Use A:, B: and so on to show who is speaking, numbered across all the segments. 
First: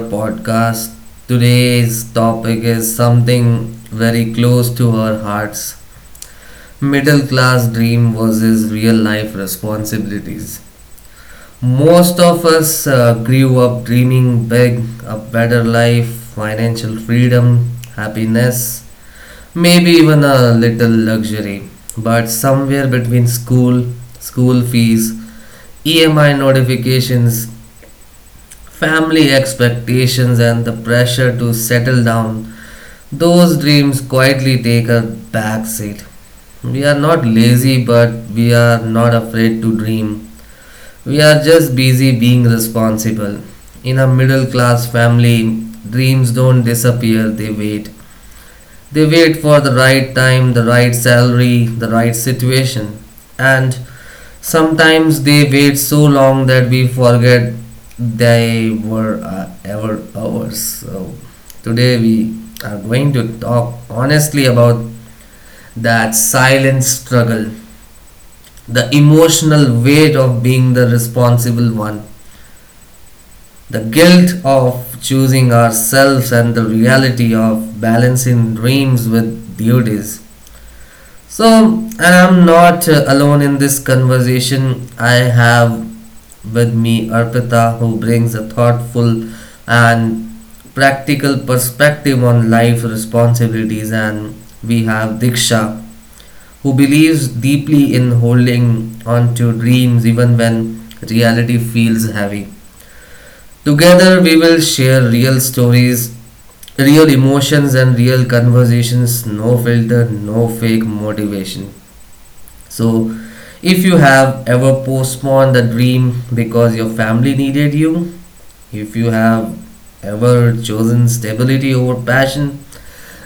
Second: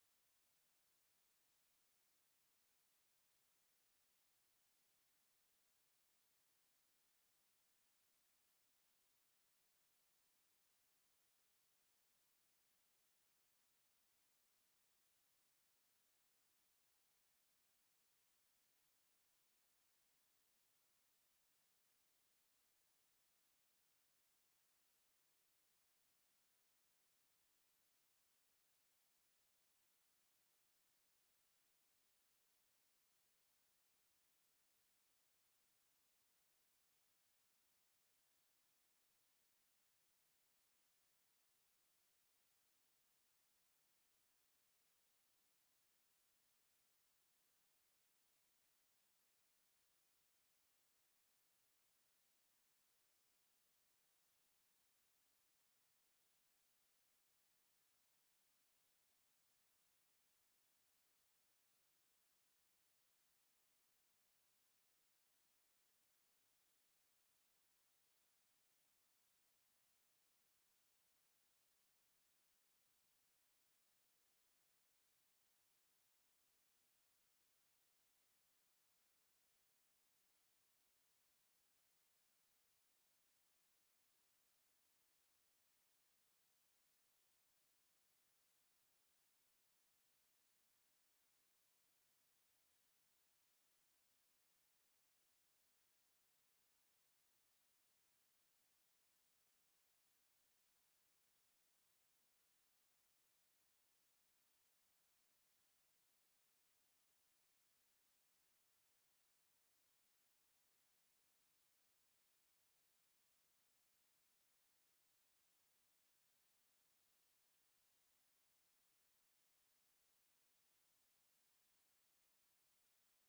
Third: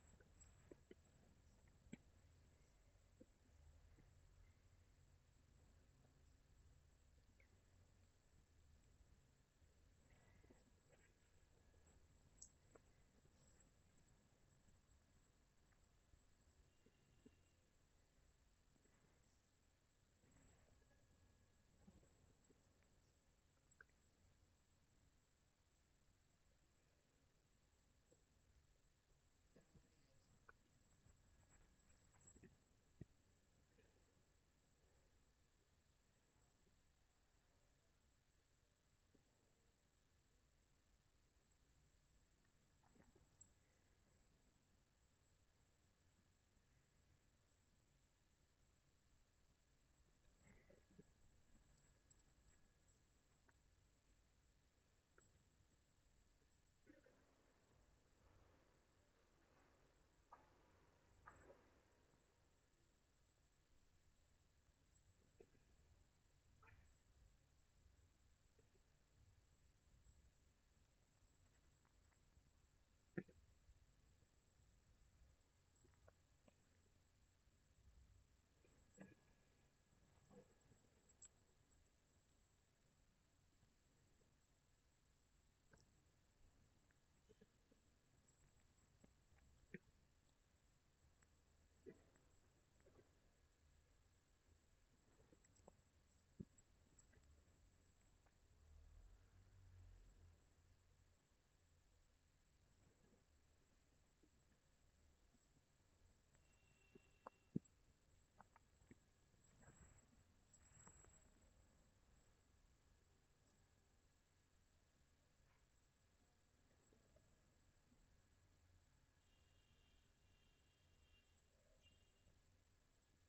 A: podcast. Today's topic is something very close to our hearts: middle class dream versus real life responsibilities. Most of us grew up dreaming big, a better life, financial freedom, happiness, maybe even a little luxury. But somewhere between school, fees, EMI notifications, family expectations and the pressure to settle down, those dreams quietly take a back seat. We are not lazy, but we are not afraid to dream. We are just busy being responsible. In a middle class family, dreams don't disappear, they wait. They wait for the right time, the right salary, the right situation. And sometimes they wait so long that we forget they were ever ours. So today we are going to talk honestly about that silent struggle, the emotional weight of being the responsible one, the guilt of choosing ourselves, and the reality of balancing dreams with duties. So, and I'm not alone in this conversation. I have with me Arpita, who brings a thoughtful and practical perspective on life responsibilities, and we have Diksha, who believes deeply in holding on to dreams even when reality feels heavy. Together, we will share real stories, real emotions, and real conversations. No filter, no fake motivation. So, if you have ever postponed the dream because your family needed you, if you have ever chosen stability over passion,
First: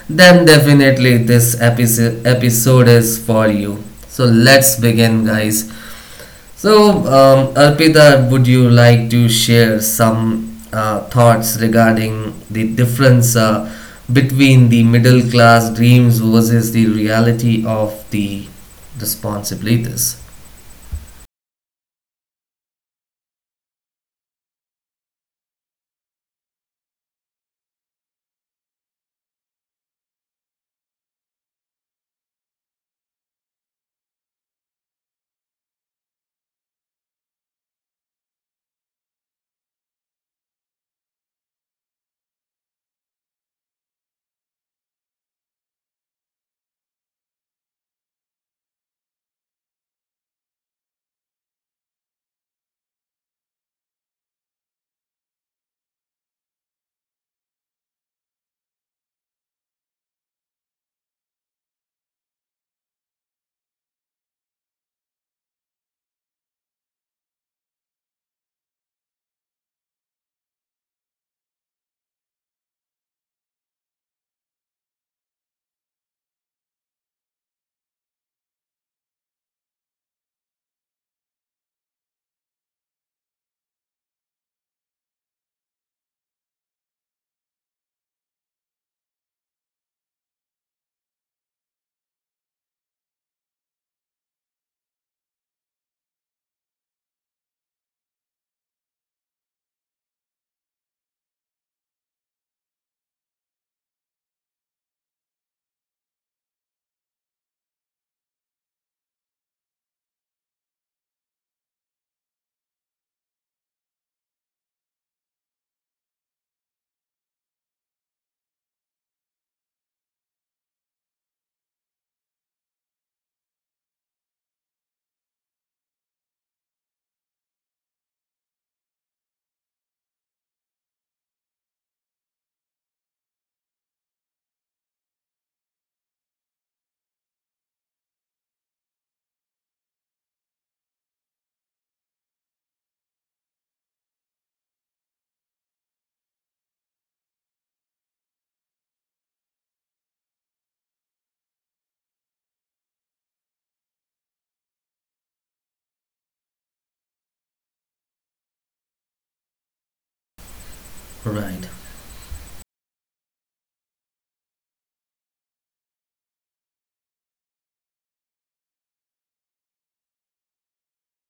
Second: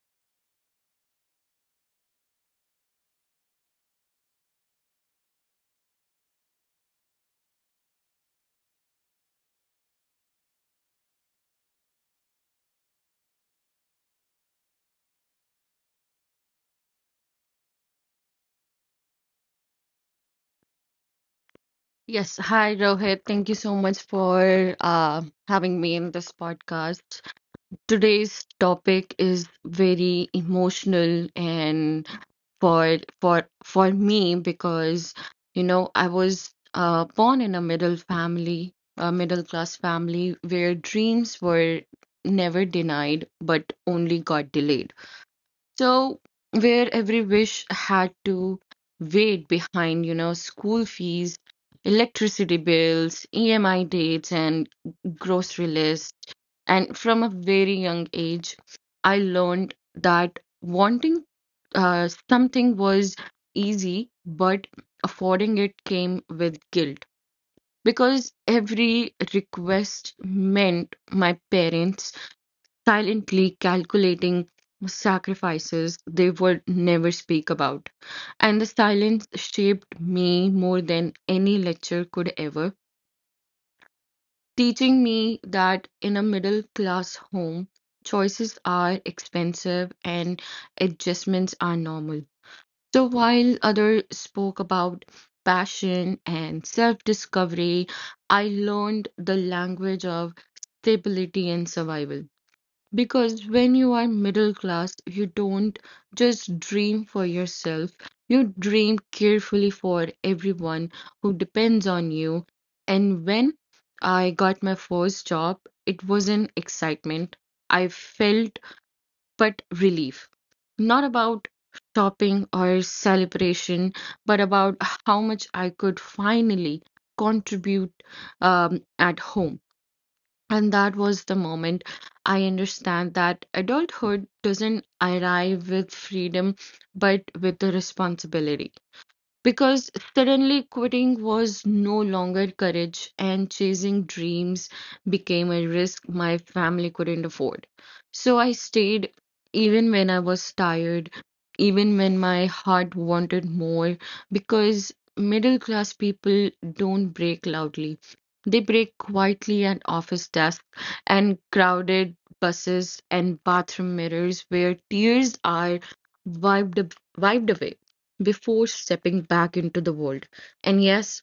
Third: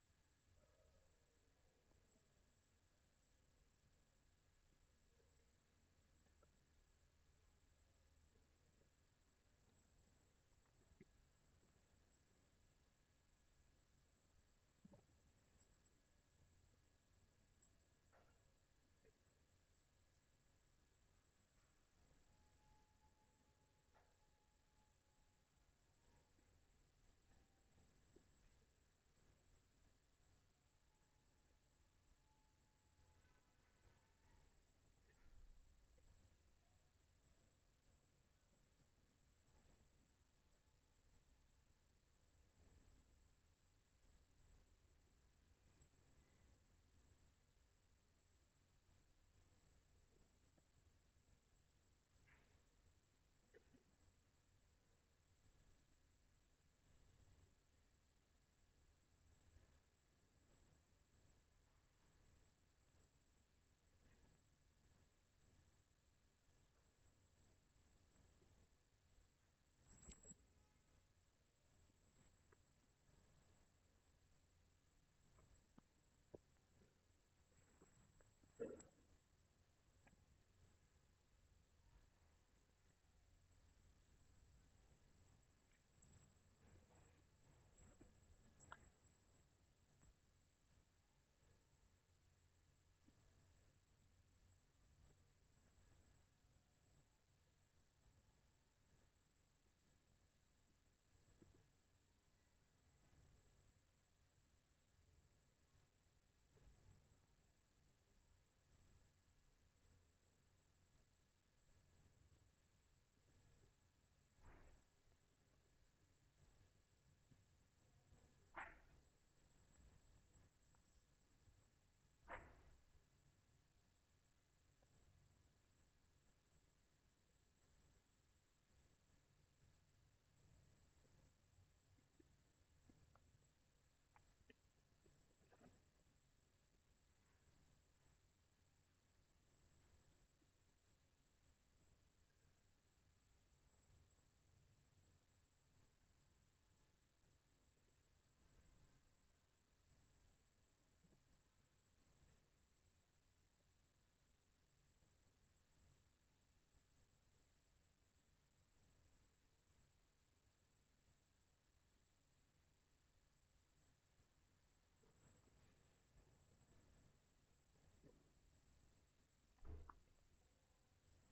A: then definitely this episode is for you. So let's begin, guys. So, Arpita, would you like to share some thoughts regarding the difference between the middle class dreams versus the reality of the responsibilities?
B: Yes, hi Rohit. Thank you so much for having me in this podcast. Today's topic is very emotional and for me because you know I was born in a middle family, a middle class family where dreams were never denied but only got delayed. So, where every wish had to wait behind, you know, school fees, electricity bills, EMI dates, and grocery lists. And from a very young age, I learned that wanting something was easy, but affording it came with guilt because every request meant my parents silently calculating sacrifices they would never speak about. And the silence shaped me more than any lecture could ever, teaching me that in a middle class home, choices are expensive and adjustments are normal. So while others spoke about passion and self discovery, I learned the language of stability and survival. Because when you are middle class, you don't just dream for yourself, you dream carefully for everyone who depends on you. And when I got my first job, it was an excitement I felt, but relief. Not about shopping or celebration, but about how much I could finally contribute at home. And that was the moment I understand that adulthood doesn't arrive with freedom, but with the responsibility. Because suddenly quitting was no longer courage, and chasing dreams became a risk my family couldn't afford. So I stayed even when I was tired, even when my heart wanted more, because middle class people don't break loudly. They break quietly at office desks and
A: Right.
B: crowded buses and bathroom mirrors where tears are wiped, wiped away before stepping back into the world. And yes,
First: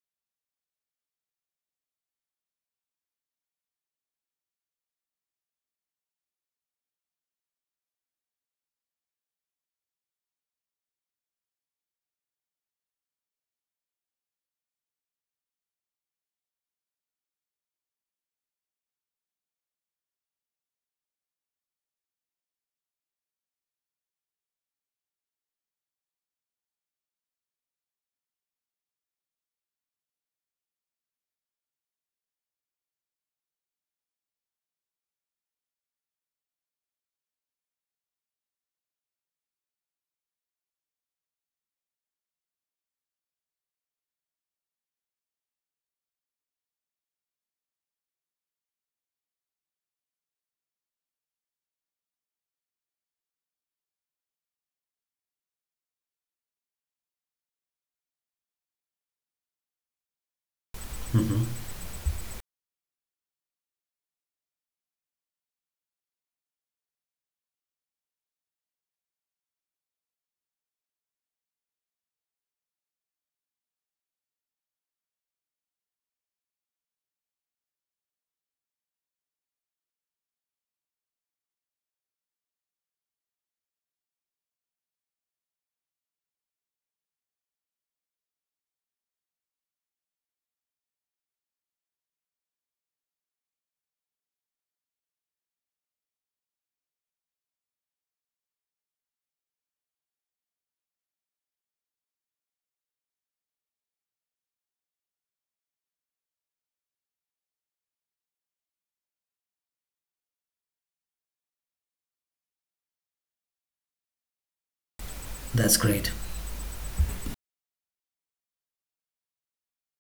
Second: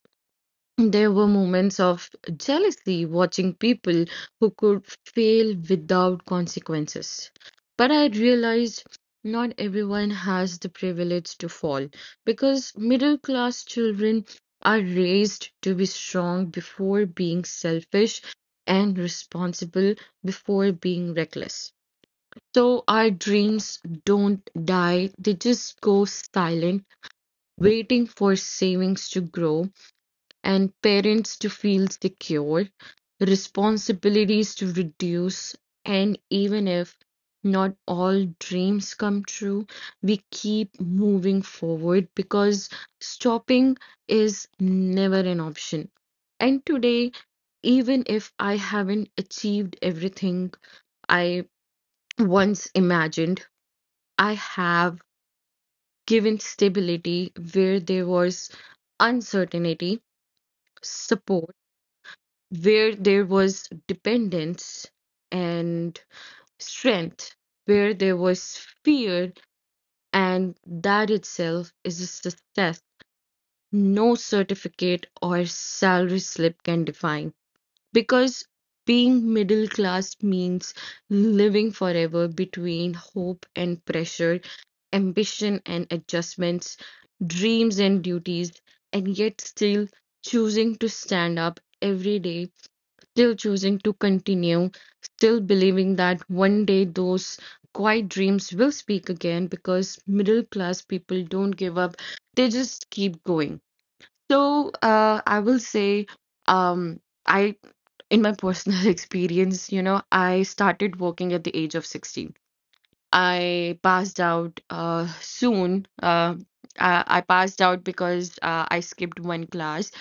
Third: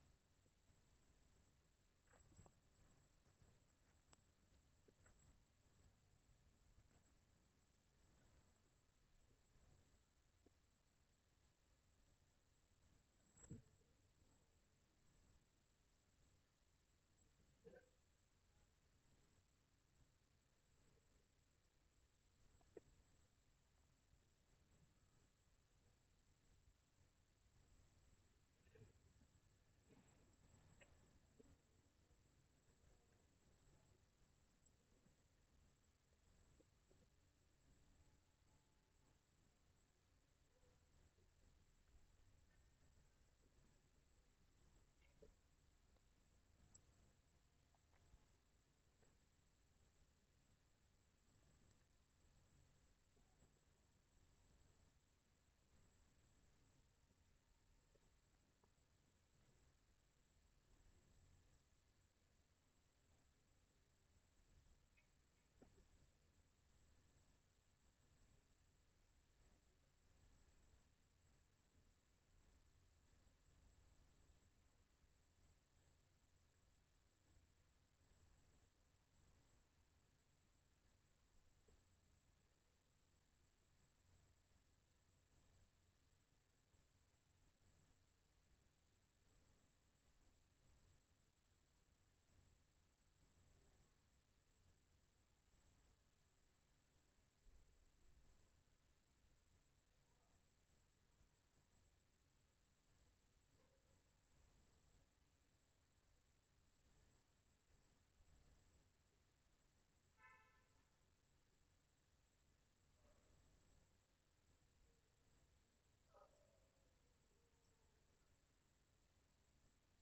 B: there were moments of jealousy watching people who could fail without consequences. But I realized not everyone has the privilege to fall because middle class children are raised to be strong before being selfish and responsible before being reckless. So our dreams don't die, they just go silent waiting for savings to grow and parents to feel secure, responsibilities to reduce, and even if not all dreams come true, we keep moving forward because stopping is never an option. And today, even if I haven't achieved everything I once imagined, I have given stability where there was uncertainty,
A: Hmm.
B: support where there was dependence, and strength where there was fear, and that itself is a success no certificate or salary slip can define. Because being middle class means living forever between hope and pressure, ambition and adjustments, dreams and duties, and yet still choosing to stand up every day, still choosing to continue, still believing that one day those quiet dreams will speak again because middle class people don't give up, they just keep going. So I will say, um, I in my personal experience, you know, I started working at the age of 16. I passed out
A: That's
B: soon.
A: great.
B: I passed out because I skipped one class.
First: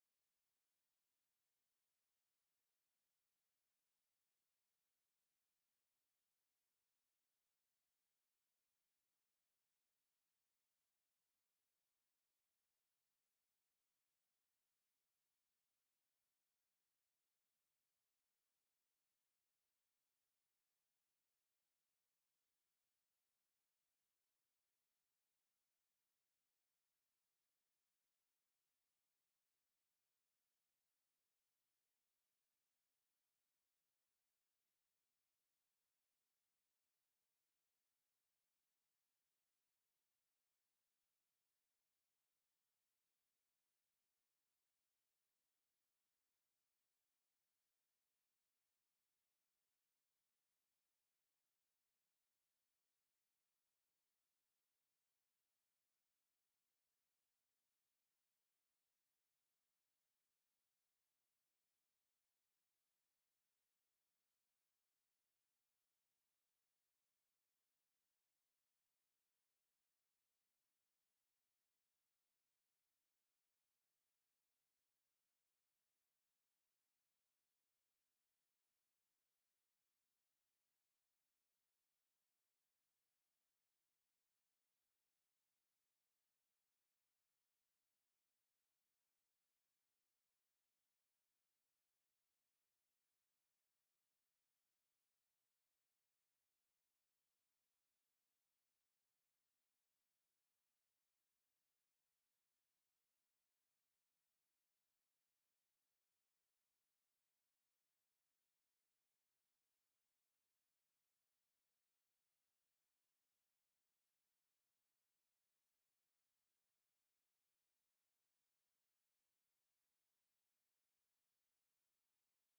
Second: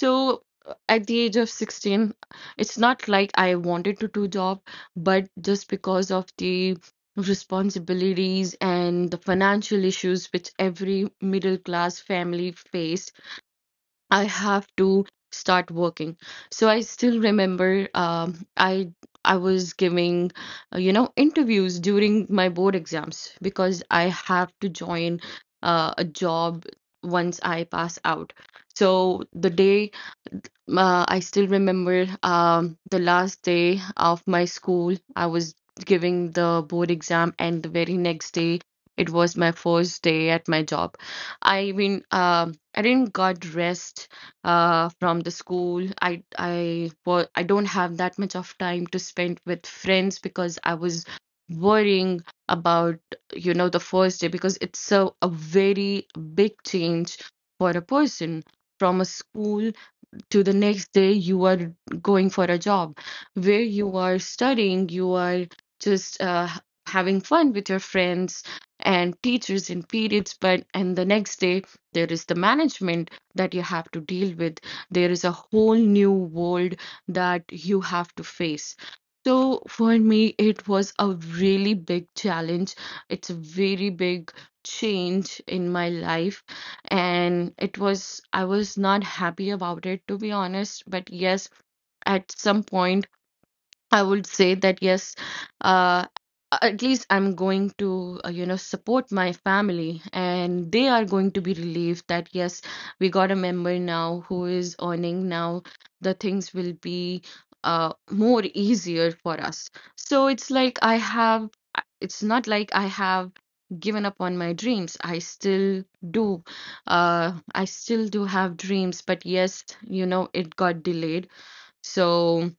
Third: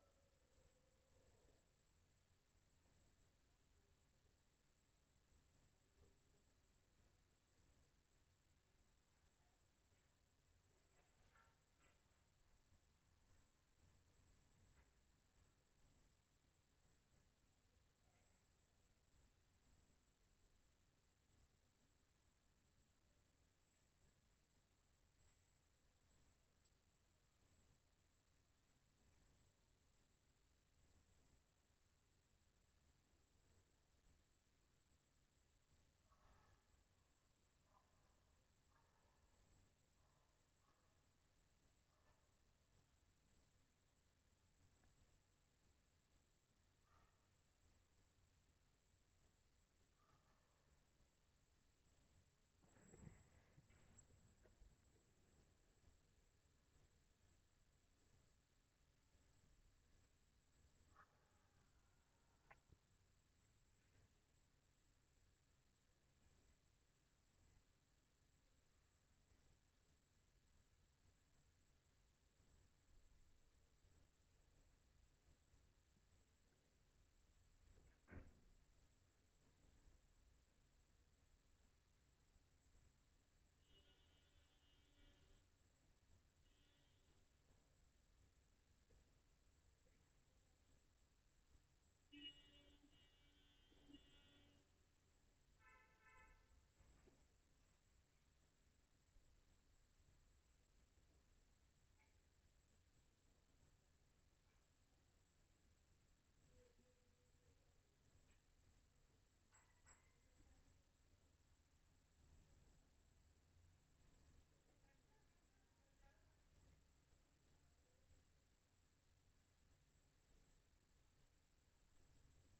B: So at the age of 16, it's not like I wanted to do job, but just because of the responsibilities and the financial issues which every middle class family face, I have to start working. So I still remember I was giving you know interviews during my board exams because I have to join a job once I pass out. So the day I still remember the last day of my school. I was giving the board exam, and the very next day, it was my first day at my job. I mean, I didn't got rest from the school. I well, I don't have that much of time to spend with friends because I was worrying about you know the first day because it's a very big change for a person from a school to the next day you are going for a job where you are studying, you are just having fun with your friends and teachers in periods, but and the next day there is the management that you have to deal with. There is a whole new world that you have to face. So for me it was a really big challenge. It's a very big change in my life, and it was, I was not happy about it to be honest. But yes, at some point. I would say that yes, uh, at least I'm going to, you know, support my family, and they are going to be relieved that yes, we got a member now who is earning now. The things will be more easier for us. So it's like I have, it's not like I have given up on my dreams. Do, I still do have dreams, but yes, you know, it got delayed. So.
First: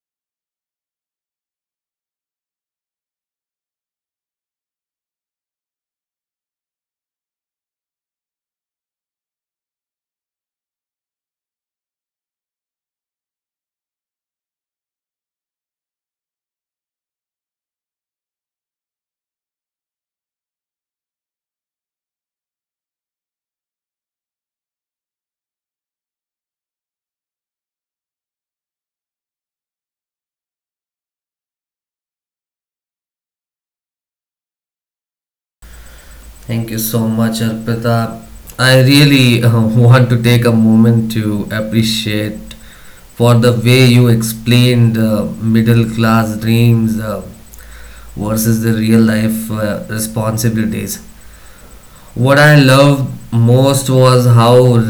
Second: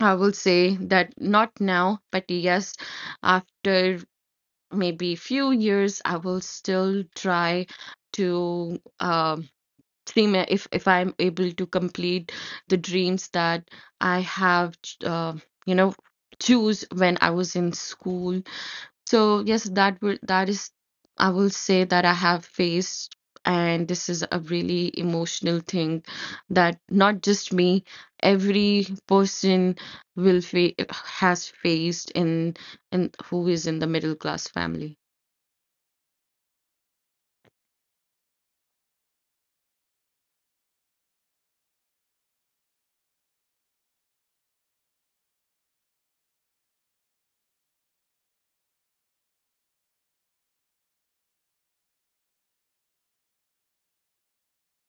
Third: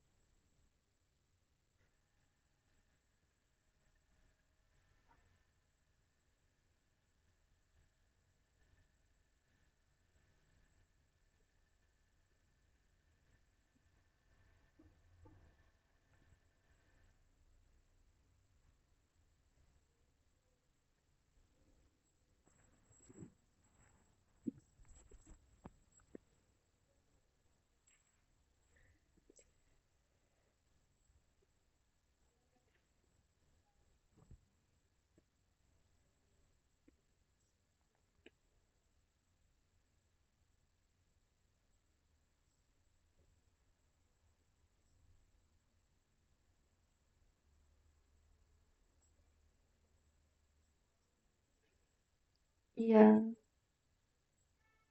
B: I will say that not now, but yes, after maybe few years, I will still try to see my, if I'm able to complete the dreams that I have, you know, choose when I was in school. So yes, that will, that is, I will say that I have faced, and this is a really emotional thing that not just me, every person will fa has faced in who is in the middle class family.
A: Thank you so much, Arpita. I really want to take a moment to appreciate for the way you explained middle class dreams versus the real life responsibilities. What I loved
C: Yeah.
A: most was how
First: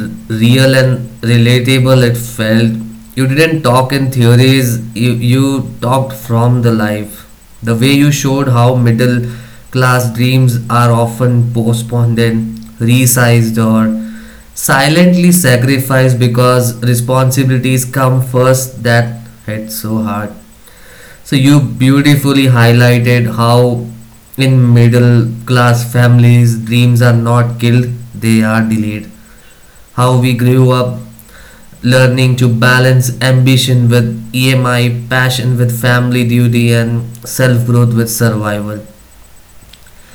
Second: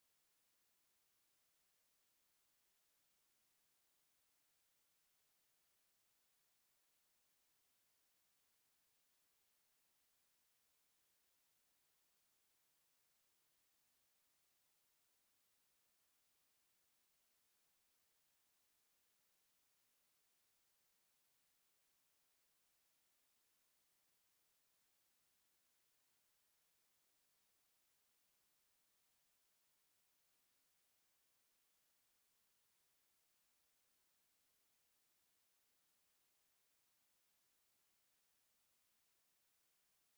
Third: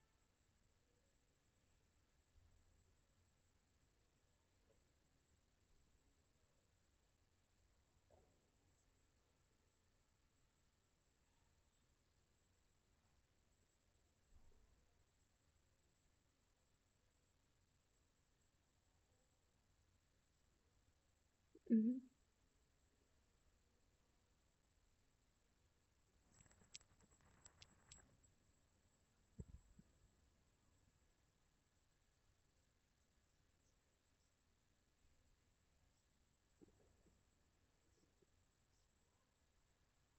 A: real and relatable it felt. You didn't talk in theories, you talked from the life. The way you showed how middle class dreams are often postponed and resized or silently sacrificed because responsibilities come first, that hit so hard. So you
C: Mhm.
A: beautifully highlighted how in middle class families dreams are not killed, they are delayed. How we grew up learning to balance ambition with EMI, passion with family duty and self growth with survival.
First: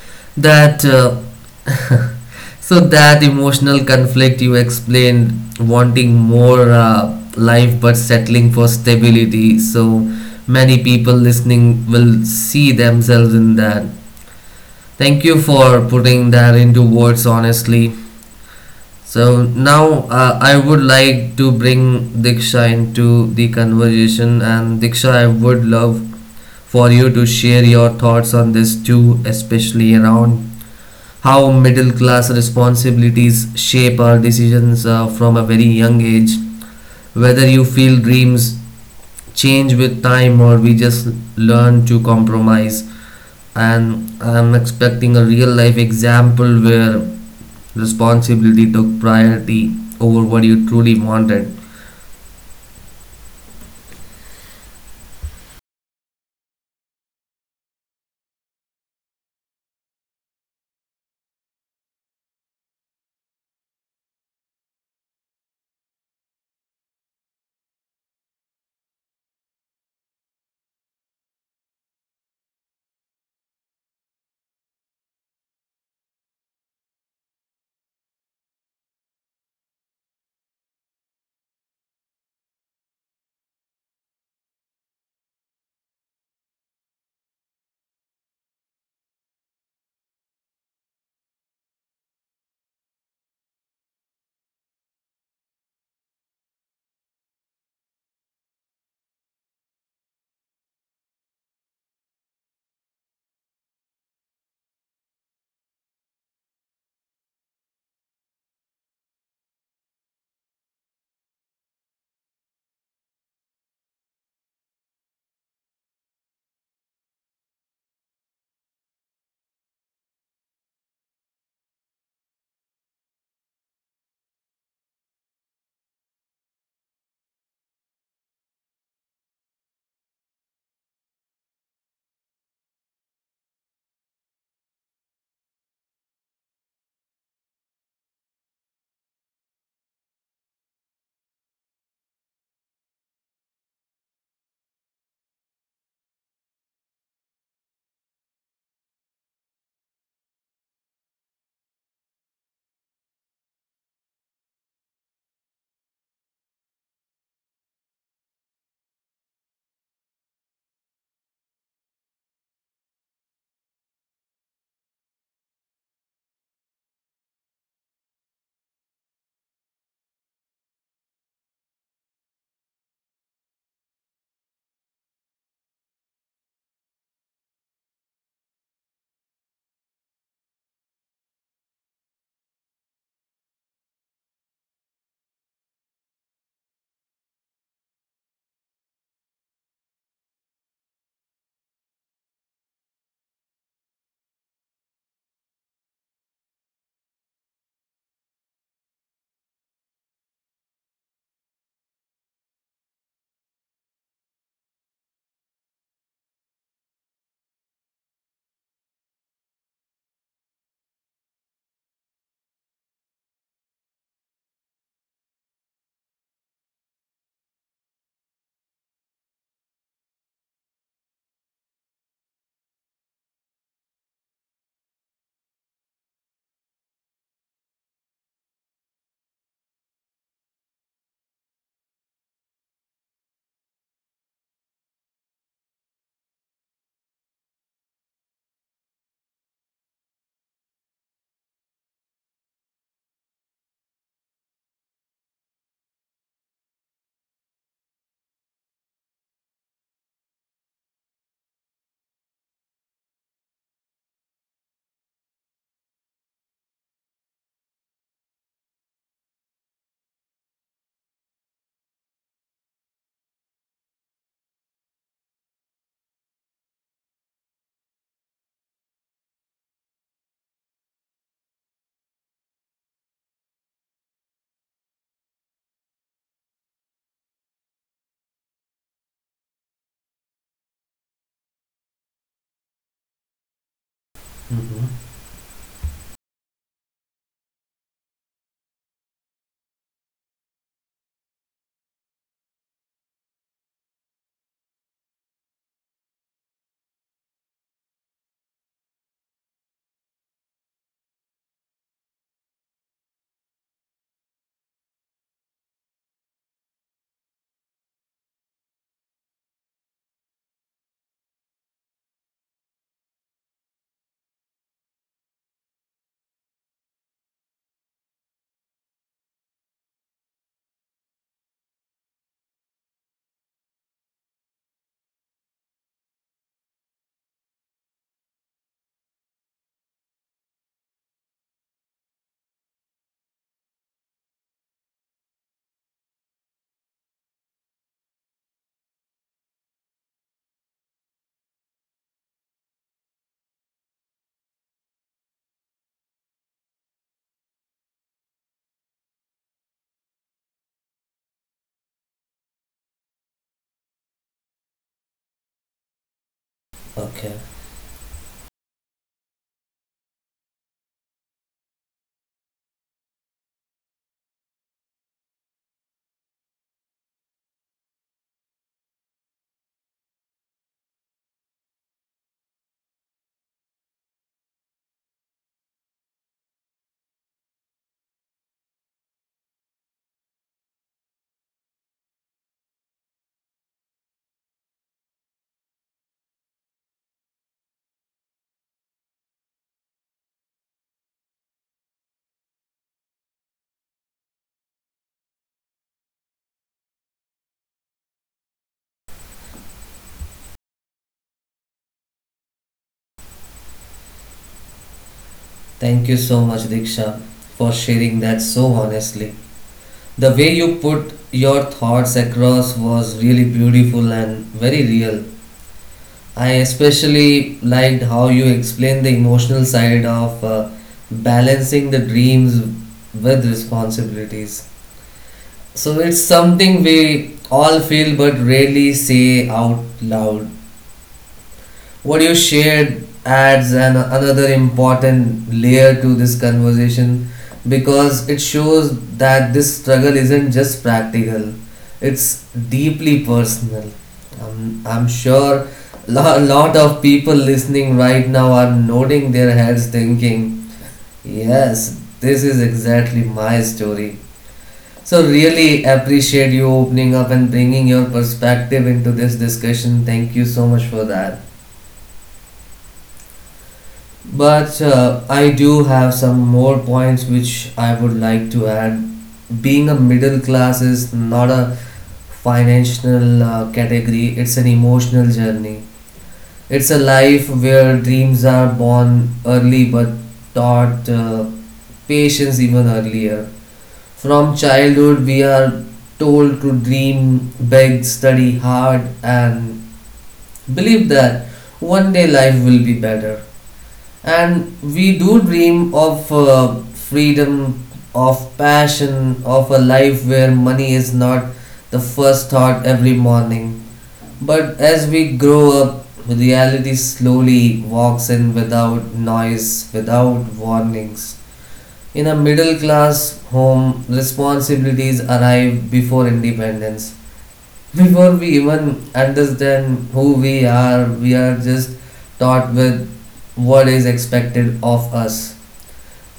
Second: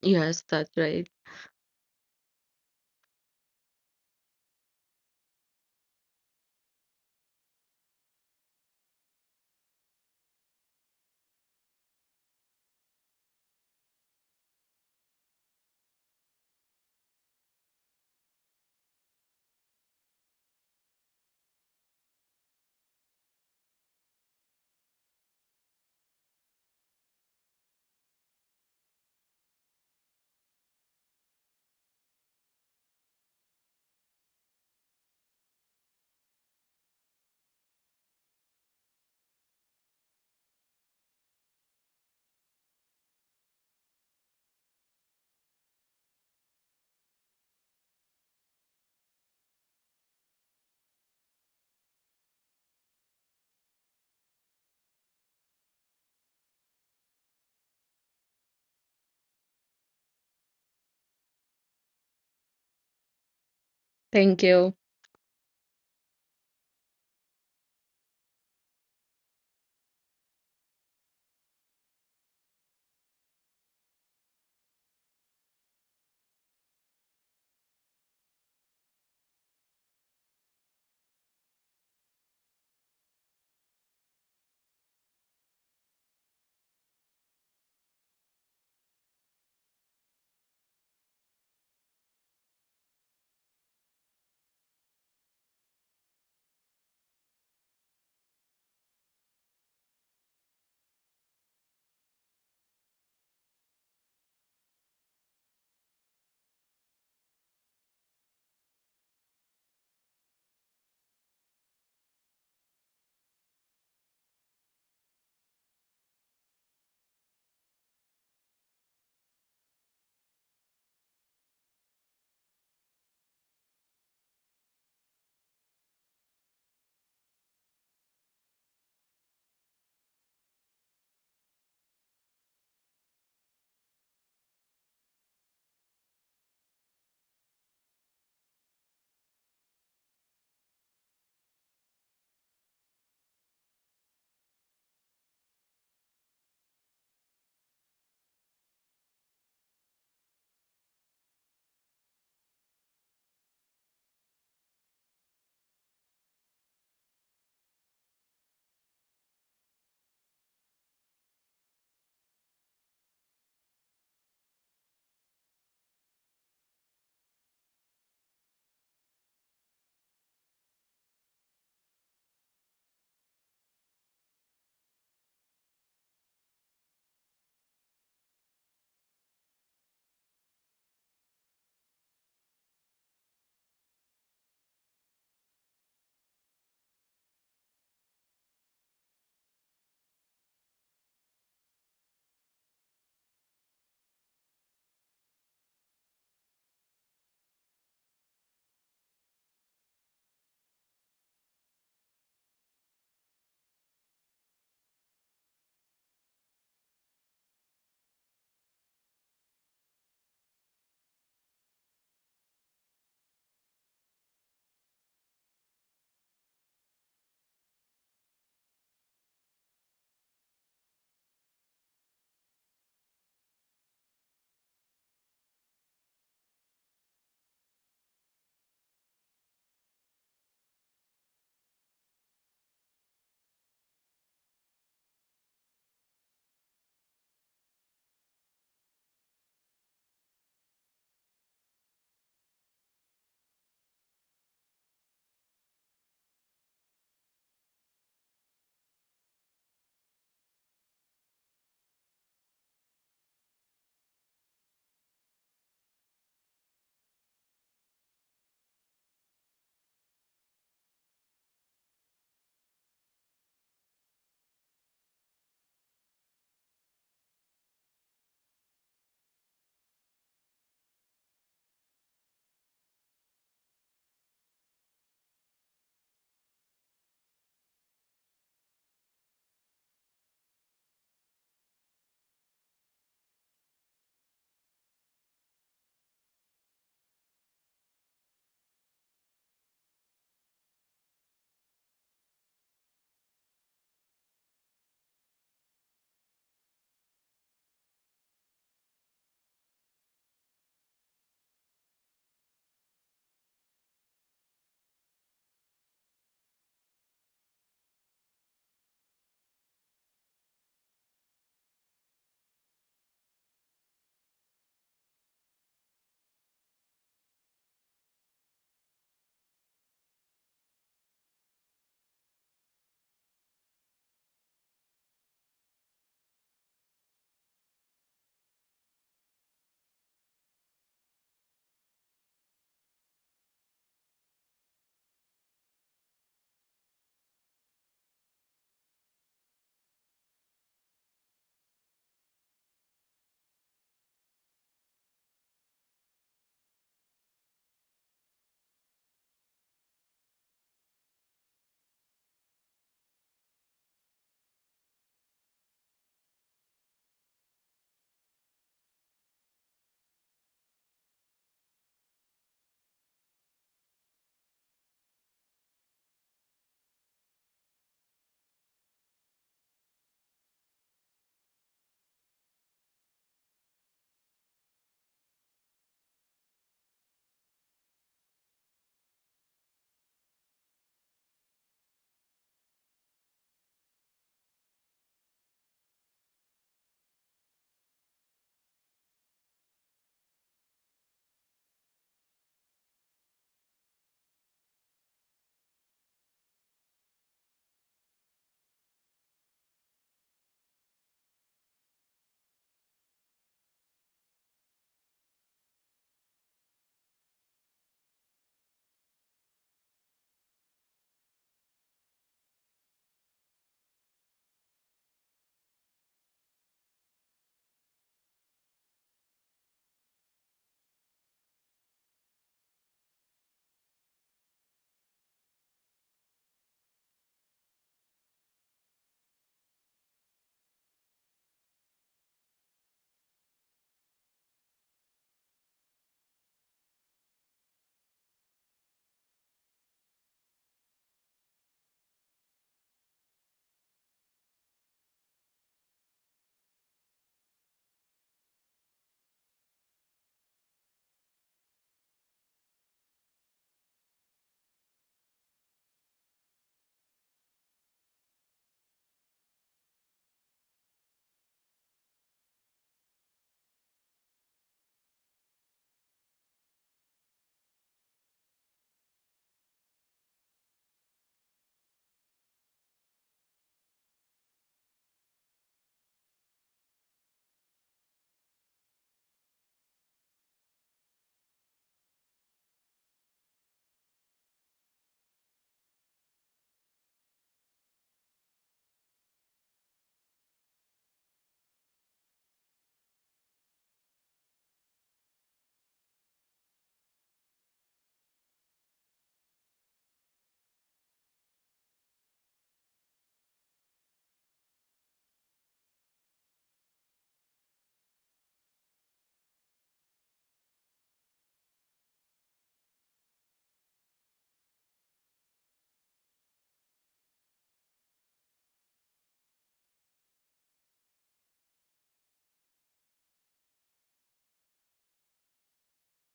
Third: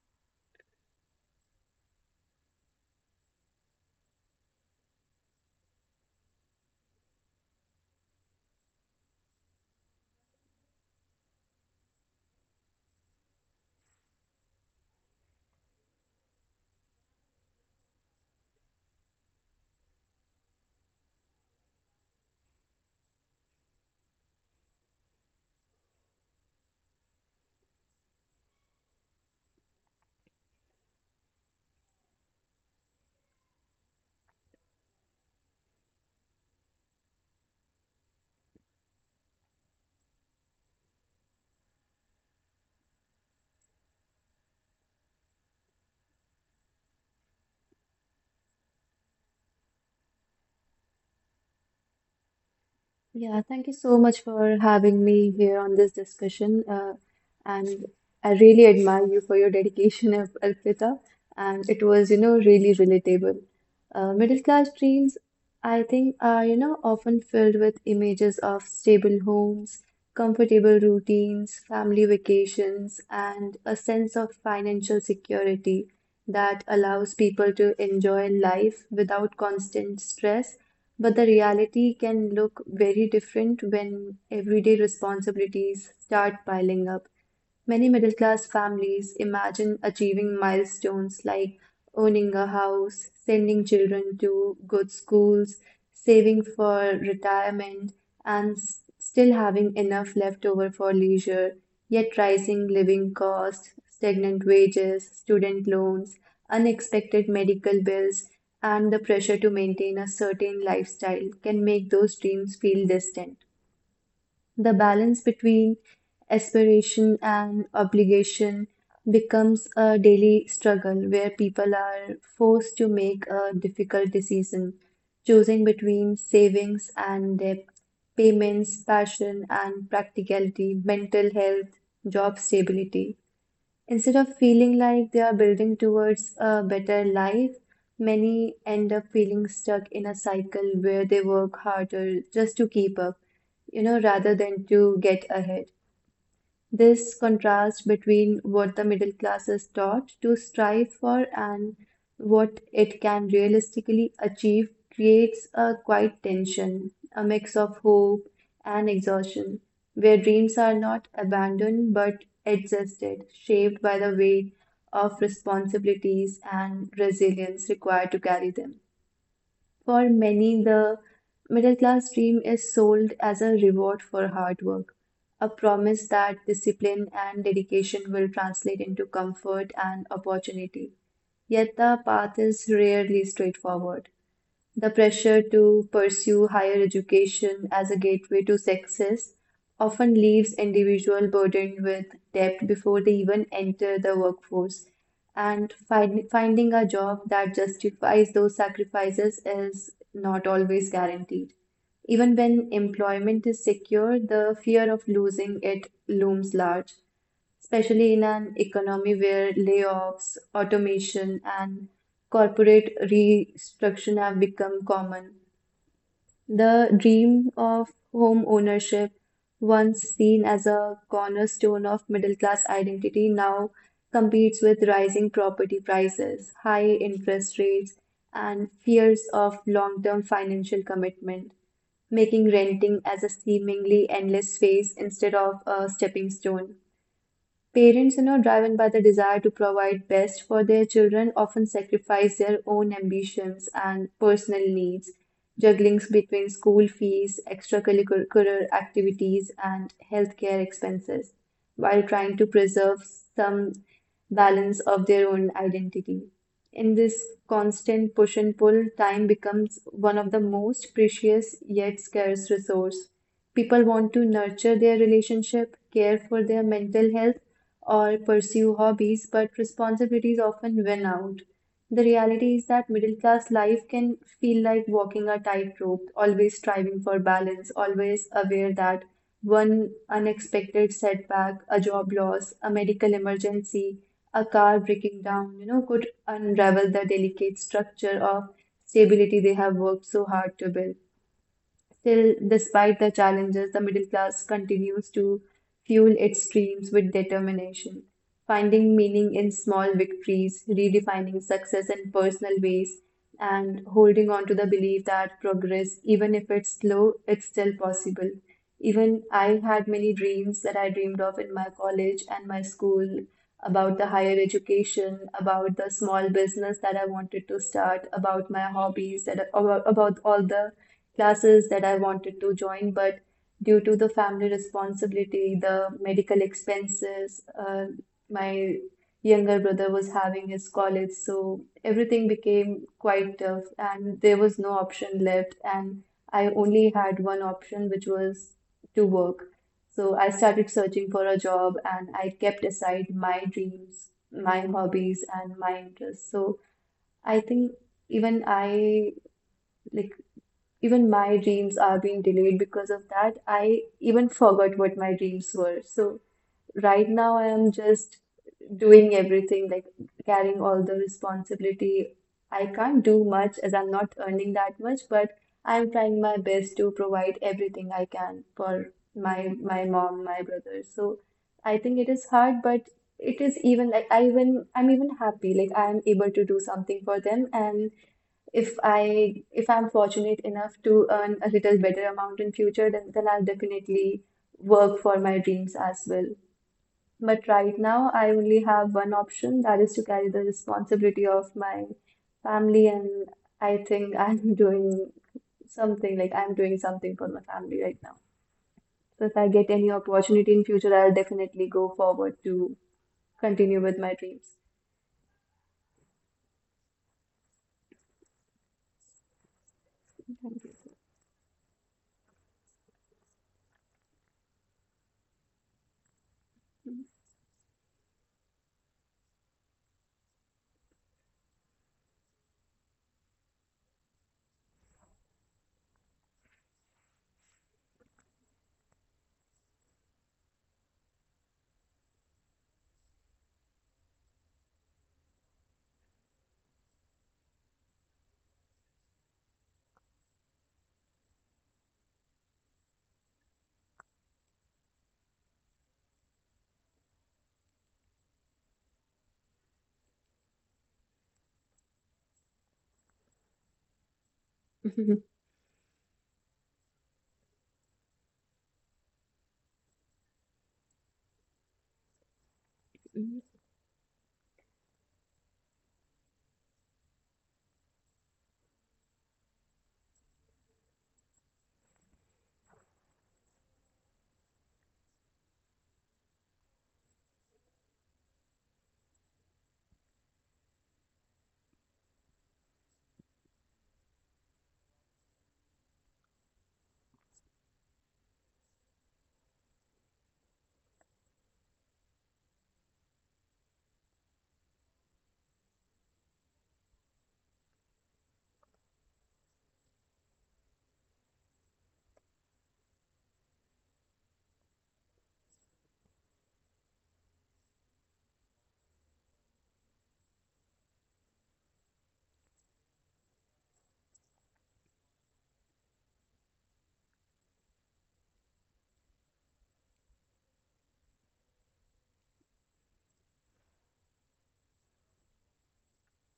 B: Yes, that's
A: That
B: right.
A: so that emotional conflict you explained, wanting more life but settling for stability. So many people listening will see themselves in that. Thank you for putting that into words honestly. So now I would like to bring Diksha into the conversation, and Diksha, I would love for you to share your thoughts on this too, especially around how middle class responsibilities shape our decisions from a very young age, whether you feel dreams change with time or we just learn to compromise, and I'm expecting a real life example where responsibility took priority over what you truly wanted.
C: Yeah. Thank you so much for having me here on this discussion. And I really admire you for your dedication, Arpita. And it was, you know, really relatable. Middle
B: Thank
C: class
B: you.
C: dreams, I think, are, you know, often filled with images of stable homes, comfortable routines, family vacations, and a sense of financial security that allows people to enjoy life without constant stress. But the reality can look very different when everyday responsibilities start piling up. Many middle class families imagine achieving milestones like owning a house, sending children to good schools, saving for retirement, and still having enough left over for leisure, yet rising living costs, stagnant wages, student loans, unexpected medical bills, and the pressure to maintain a certain lifestyle can make those dreams feel distant. The balance between aspiration and obligation becomes a daily struggle where people are forced to make a difficult decision, choosing between savings and debt, payments, passion and practicality, mental health, job stability. Instead of feeling like they are building towards a better life, many end up feeling stuck in a cycle where they work harder just to keep up, you know, rather than to get ahead. This contrast between what the middle class is taught to strive for and what it can realistically achieve creates a quiet tension, a mix of hope and exhaustion, where dreams are not abandoned but adjusted, shaped by the weight of responsibilities and resilience required to carry them. For many, the middle class dream is sold as a reward for hard work, a promise that discipline and dedication will translate into comfort and opportunity. Yet the path is rarely straightforward. The pressure to pursue higher education as a gateway to success often leaves individuals burdened with debt before they even enter the workforce. Finding a job that justifies those sacrifices is not always guaranteed. Even when employment is secure, the fear of losing it looms large, especially in an economy where layoffs, automation, and corporate restructuring have become common. The dream of home ownership, once seen as a cornerstone of middle class identity, now competes with rising property prices, high interest rates, and fears of long-term financial commitment making renting as a seemingly endless phase instead of a stepping stone. Parents, you know, driven by the desire to provide best for their children, often sacrifice their own ambitions and personal needs, juggling between school fees, extracurricular activities, and healthcare expenses, while trying to preserve some balance of their own identity. In this constant push and pull, time becomes one of the most precious yet scarce resource. People want to nurture their relationship, care for their mental health, or pursue hobbies, but responsibilities often win out. The reality is that middle class life can feel like walking a tightrope, always striving for balance, always aware that one unexpected setback, a job loss, a medical emergency, a car breaking down, you know, could unravel the delicate structure of stability they have worked so hard to build. Still, despite the challenges, the middle class continues to fuel its dreams with determination, finding meaning in small victories, redefining success in personal ways, and holding on to the belief that progress, even if it's slow, it's still possible. Even I had many dreams that I dreamed of in my college and my school about the higher education, about the small business that I wanted to start, about my hobbies, that about all the classes that I wanted to join, but due to the family responsibility, the medical expenses, my younger brother was having his college, so everything became quite tough, and there was no option left, and I only had one option, which was to work. So I started searching for a job and I kept aside my dreams, my hobbies, and my interests. So I think even I like even my dreams are being delayed because of that. I even forgot what my dreams were. So right
A: Okay.
C: now I am just doing everything, like carrying all the responsibility. I can't do much as I'm not earning that much, but I'm trying my best to provide everything I can for my mom, my brother. So I think it is hard, but it is even like I'm even happy. Like I am able to do something for them, and if I'm fortunate enough to earn a little better amount in future, then I'll definitely work for my dreams as well. But right now, I only have one option, that is to carry the responsibility of my family, and I think I'm doing something like I'm doing something for my family right now. So if I get any opportunity in future, I'll definitely go forward to continue with my dreams.
A: Thank you so much, Diksha, for sharing that so honestly. The way you put your thoughts across was really beautiful and very real. I especially liked how you explained the emotional side of balancing the dreams with responsibilities. So it's something we all feel but rarely say out loud. What you shared adds another important layer to this conversation because it shows that this struggle isn't just practical, it's deeply personal. I'm sure a lot of people listening right now are nodding their heads thinking, yes, this is exactly my story.
C: Thank
A: So, really appreciate you opening up and bringing your perspective into this discussion. Thank you so much for that. But I do have some more points which I would like to add. Being a middle class is not a financial category, it's an emotional journey. It's a life where dreams are born early but taught patience even earlier. From childhood, we are told to dream, beg, study hard, and believe that one day life will be better. And we do dream of freedom, of passion, of a life where money is not the first thought every morning. But as we grow up, reality slowly walks in without noise, without warnings. In a middle class home, responsibilities arrive before independence. Before we even understand who we are just taught with what is expected of us.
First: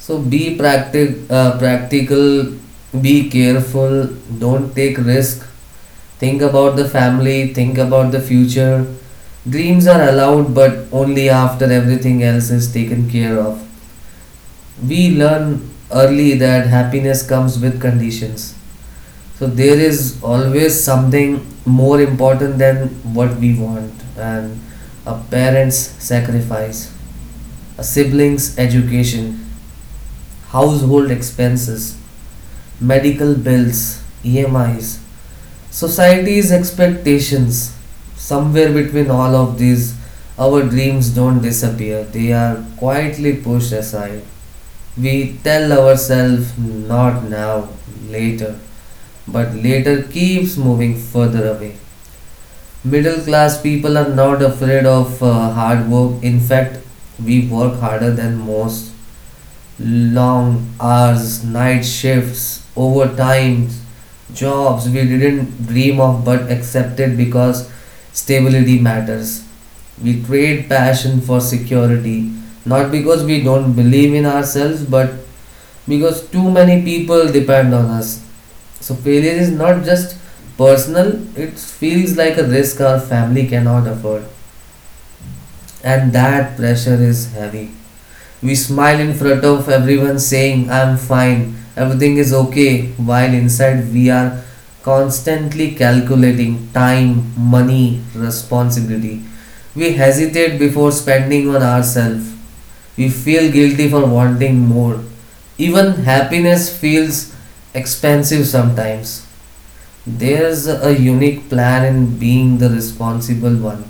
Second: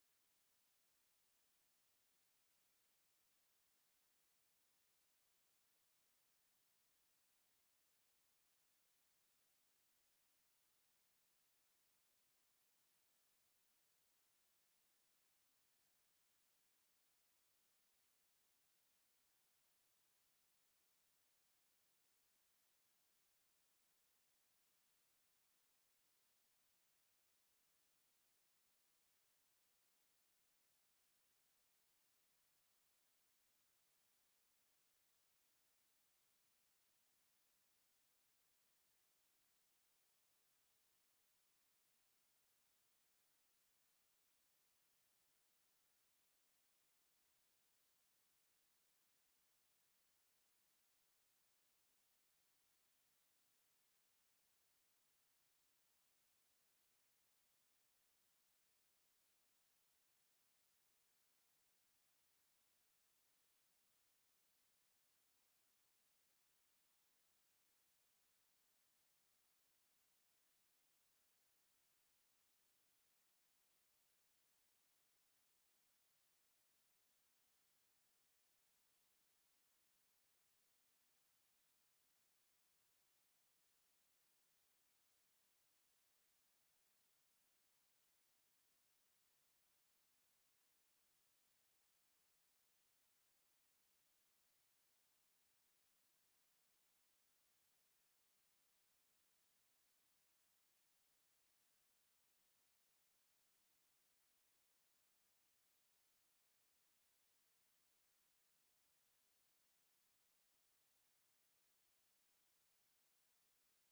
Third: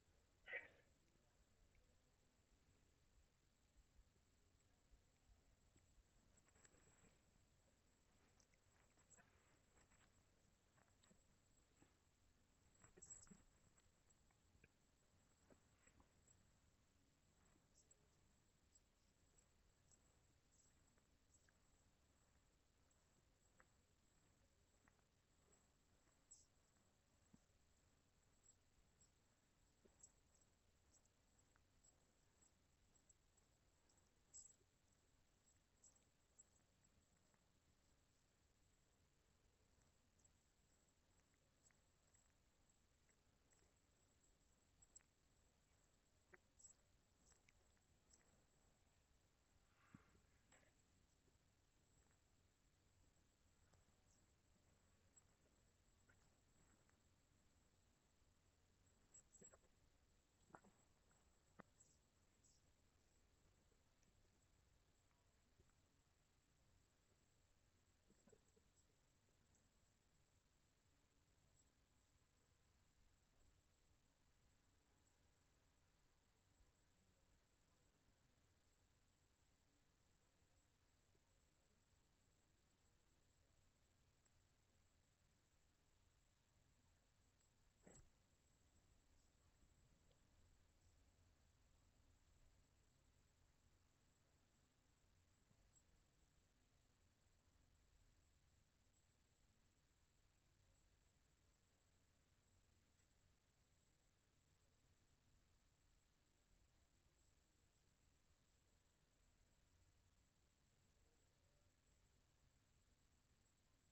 A: So be practical, be careful, don't take risk, think about the family, think about the future. Dreams are allowed, but only after everything else is taken care of. We learn early that happiness comes with conditions. So there is always something more important than what we want, and a parent's sacrifice, a sibling's education, household expenses, medical bills, E M I's, society's expectations. Somewhere between all of these, our dreams don't disappear, they are quietly pushed aside. We tell ourselves, not now, later, but later keeps moving further away. Middle class people are not afraid of hard work. In fact, we work harder than most. Long hours, night shifts, overtime, jobs we didn't dream of but accepted because stability matters. We trade passion for security, not because we don't believe in ourselves, but because too many people depend on us. So, failure is not just personal, it feels like a risk our family cannot afford. And that pressure is heavy. We smile in front of everyone saying, I'm fine, everything is okay, while inside we are constantly calculating time, money, responsibility. We hesitate before spending on ourselves. We feel guilty for wanting more. Even happiness feels expensive sometimes. There's a unique plan in being the responsible one,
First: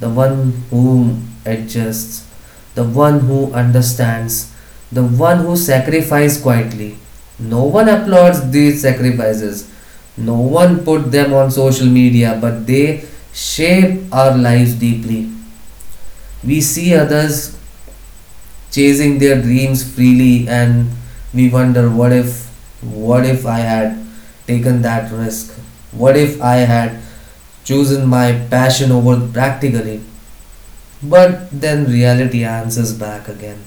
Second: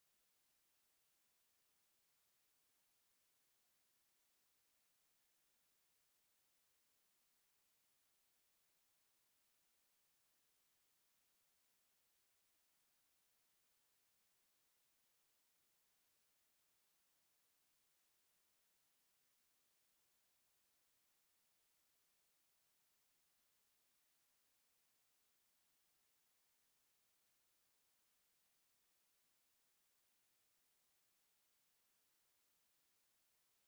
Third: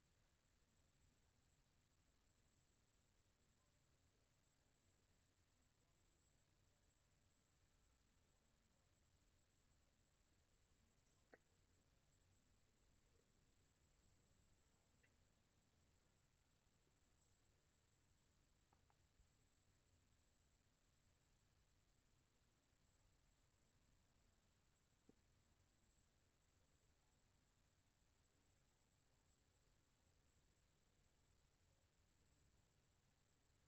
A: the one who adjusts, the one who understands, the one who sacrifices quietly. No one applauds these sacrifices. No one put them on social media, but they shape our lives deeply. We see others chasing their dreams freely and we wonder what if, what if I had taken that risk? What if I had chosen my passion over practically? But then reality answers back again.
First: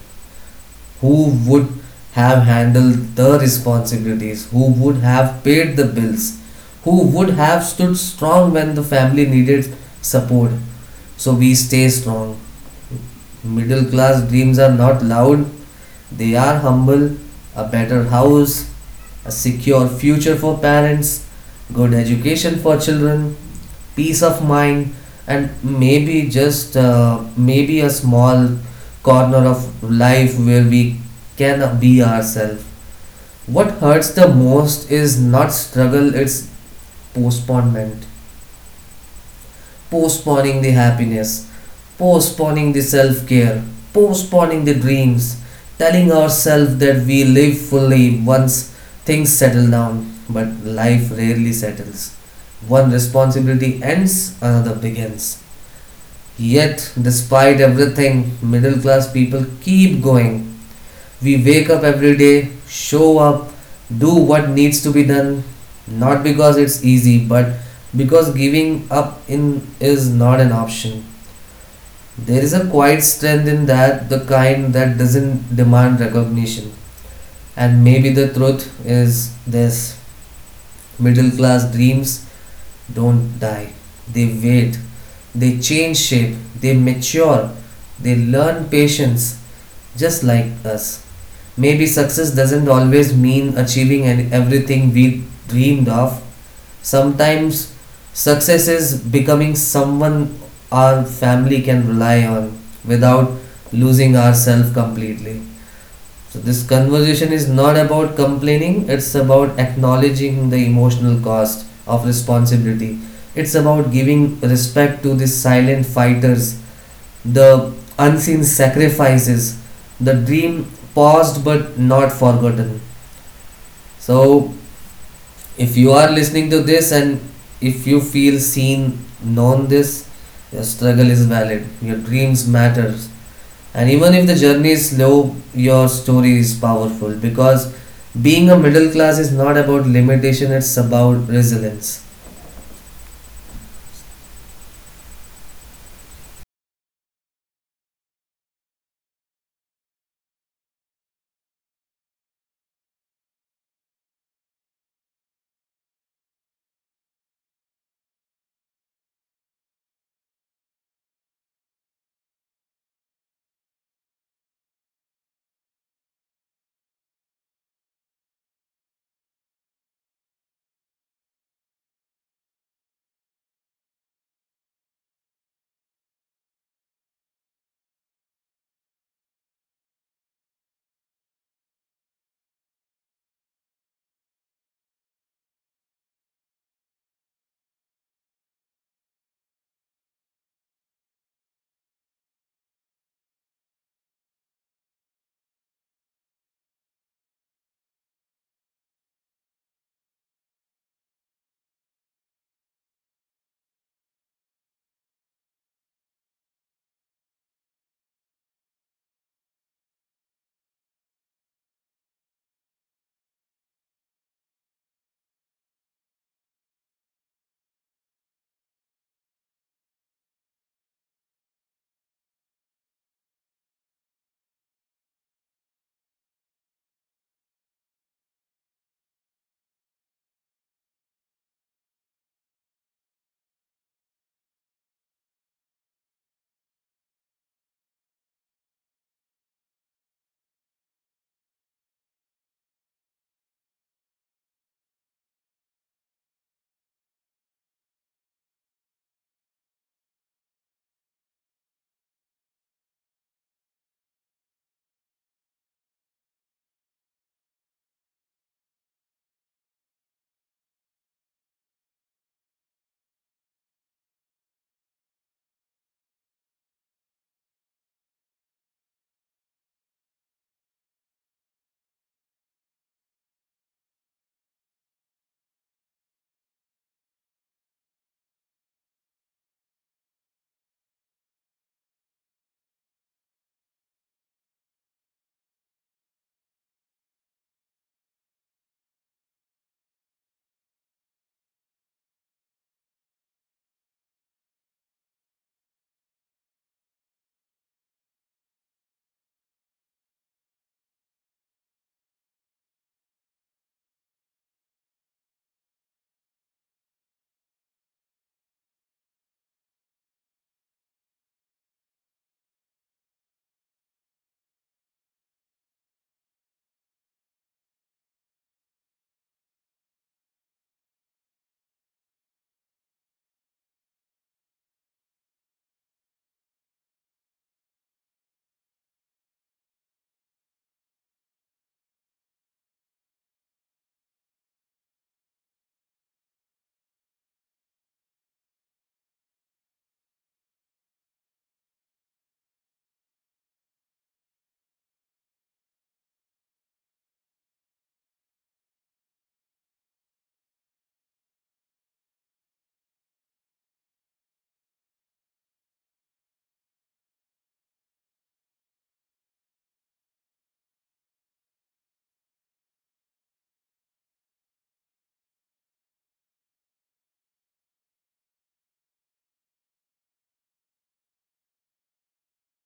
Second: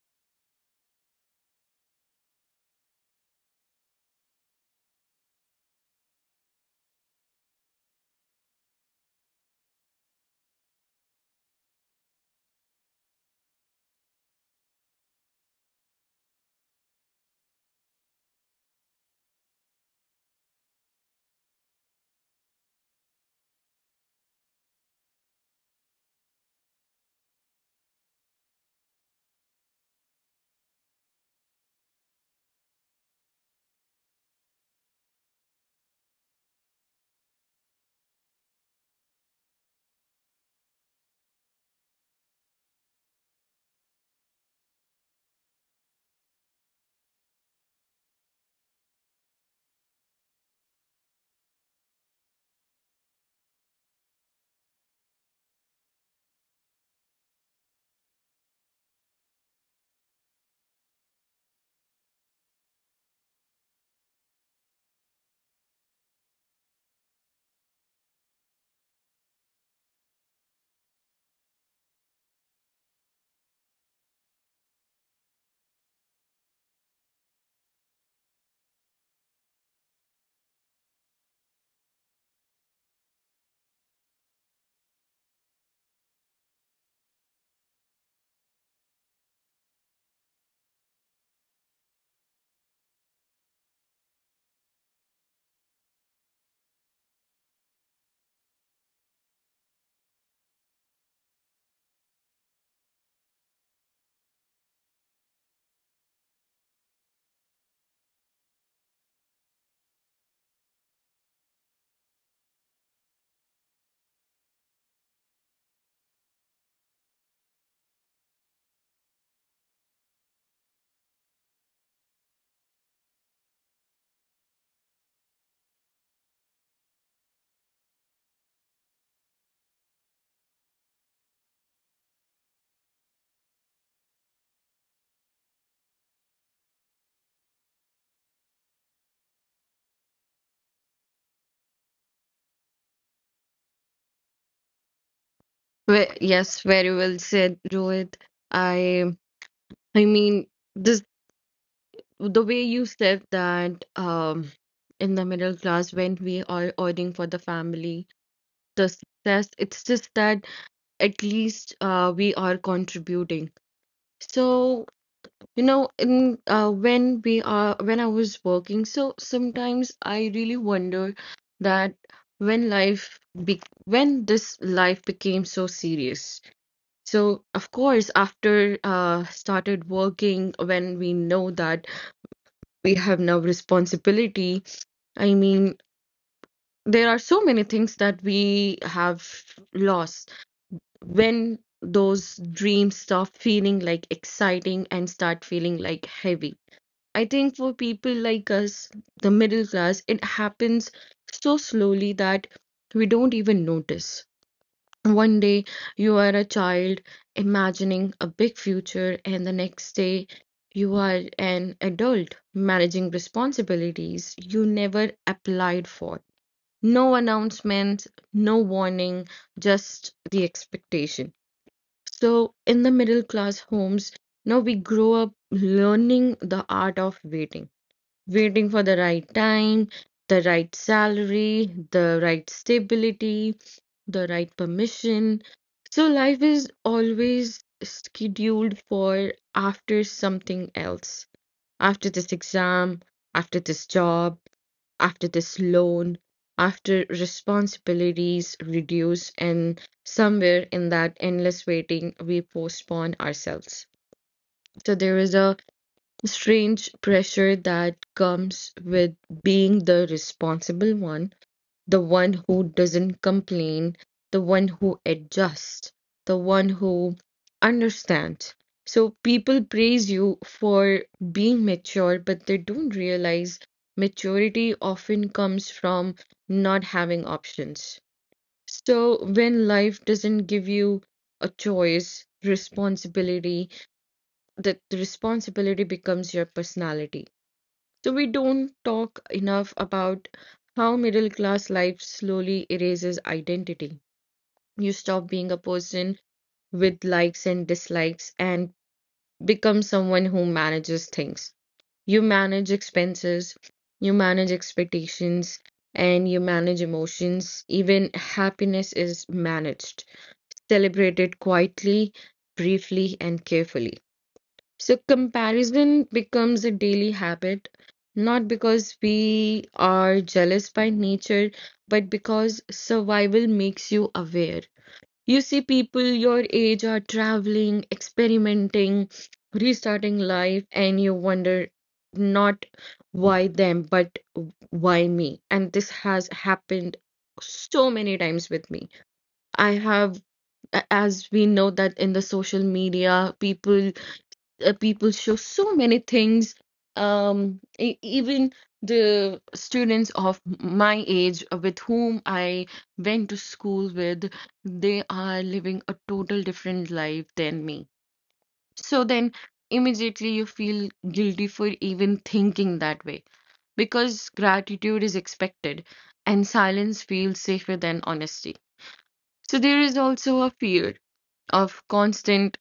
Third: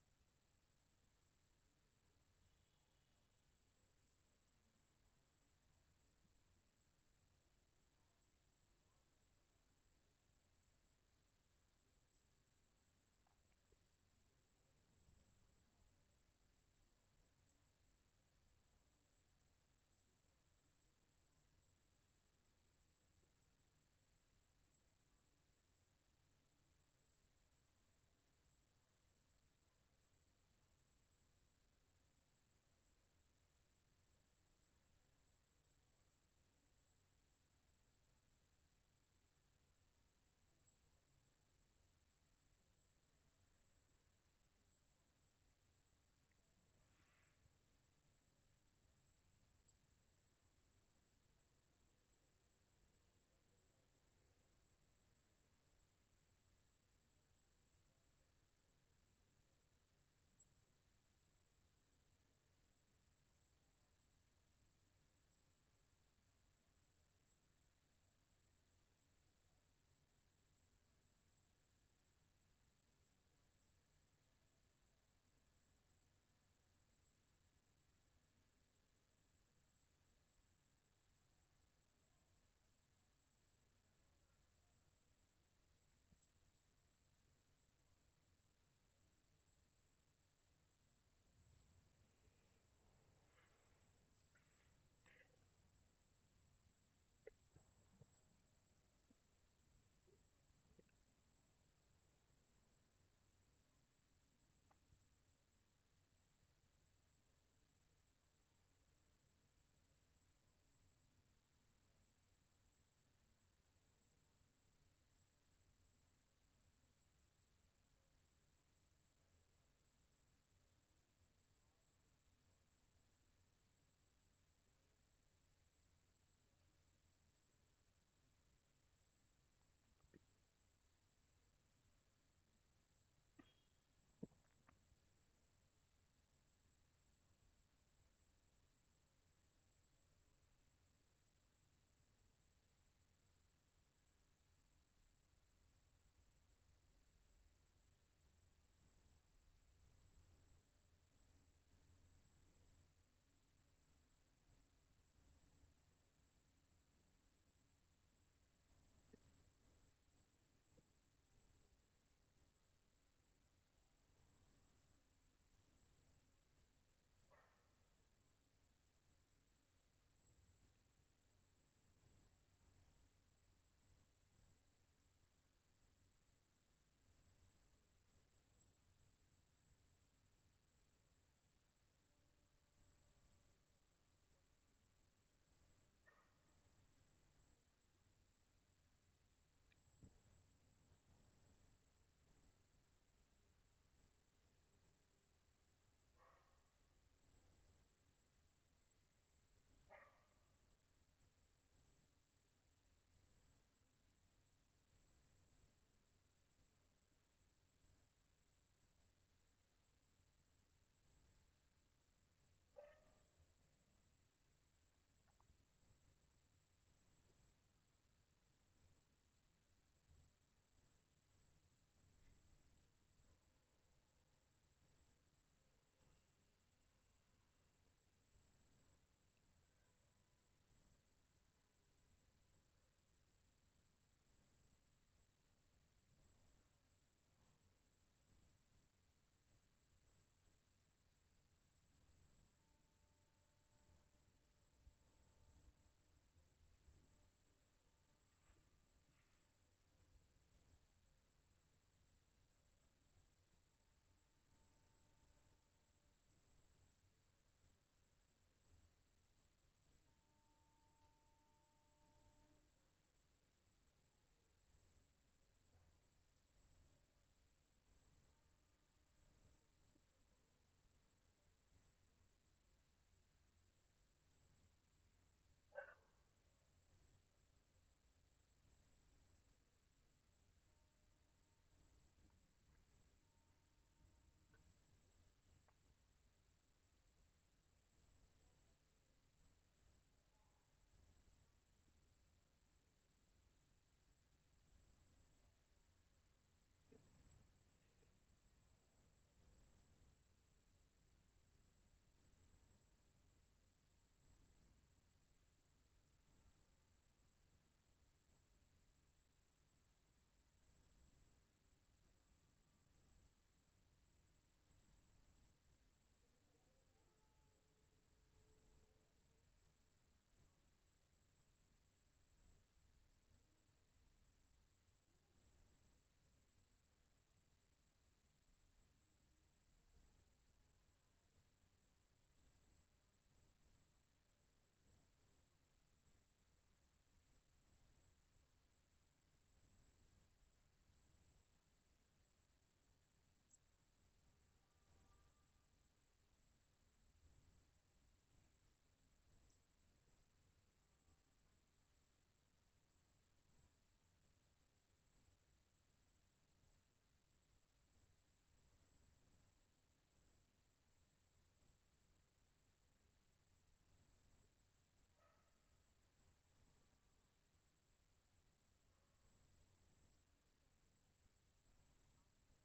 A: Who would have handled the responsibilities? Who would have paid the bills? Who would have stood strong when the family needed support? So we stay strong. Middle class dreams are not loud, they are humble. A better house, a secure future for parents, good education for children, peace of mind, and maybe just maybe a small corner of life where we can be ourselves. What hurts the most is not struggle, it's postponement. Postponing the happiness, postponing the self-care, postponing the dreams, telling ourselves that we live fully once things settle down. But life rarely settles. One responsibility ends, another begins. Yet, despite everything, middle class people keep going. We wake up every day, show up, do what needs to be done, not because it's easy, but because giving up in is not an option. There is a quiet strength in that, the kind that doesn't demand recognition. And maybe the truth is this: middle class dreams don't die. They wait. They change shape. They mature. They learn patience, just like us. Maybe success doesn't always mean achieving everything we dreamed of. Sometimes success is becoming someone our family can rely on without losing ourselves completely. So this conversation is not about complaining, it's about acknowledging the emotional cost of responsibility. It's about giving respect to the silent fighters, the unseen sacrifices, the dream paused but not forgotten. So if you are listening to this and if you feel seen, known this, your struggle is valid. Your dreams matter. And even if the journey is slow, your story is powerful because being a middle class is not about limitation, it's about resilience.
B: Yes, very well said, Rohit. I I mean, this, the way you said that in the middle class when we are ordering for the family, the success. It's just that at least we are contributing. So, you know, in when we are when I was working, so sometimes I really wonder that when life be when this life became so serious. So, of course, after started working, when we know that we have now responsibility, I mean, there are so many things that we have lost when those dreams stop feeling like exciting and start feeling like heavy. I think for people like us, the middle class, it happens so slowly that we don't even notice. One day you are a child imagining a big future, and the next day you are an adult managing responsibilities you never applied for. No announcement, no warning, just the expectation. So, in the middle class homes, now we grow up learning the art of waiting, waiting for the right time, the right salary, the right stability, the right permission. So, life is always scheduled for after something else. After this exam, after this job, after this loan, after responsibilities reduce, and somewhere in that endless waiting, we postpone ourselves. So there is a strange pressure that comes with being the responsible one, the one who doesn't complain, the one who adjusts, the one who understands. So people praise you for being mature, but they don't realize maturity often comes from not having options. So when life doesn't give you a choice, responsibility, that the responsibility becomes your personality. So we don't talk enough about how middle class life slowly erases identity. You stop being a person with likes and dislikes and become someone who manages things. You manage expenses, you manage expectations, and you manage emotions. Even happiness is managed, celebrated quietly, briefly, and carefully. So comparison becomes a daily habit, not because we are jealous by nature, but because survival makes you aware. You see people your age are traveling, experimenting, restarting life, and you wonder not why them, but why me? And this has happened so many times with me. I have, as we know that in the social media, people show so many things. Even the students of my age with whom I went to school with, they are living a total different life than me. So then immediately you feel guilty for even thinking that way because gratitude is expected and silence feels safer than honesty. So there is also a fear of constant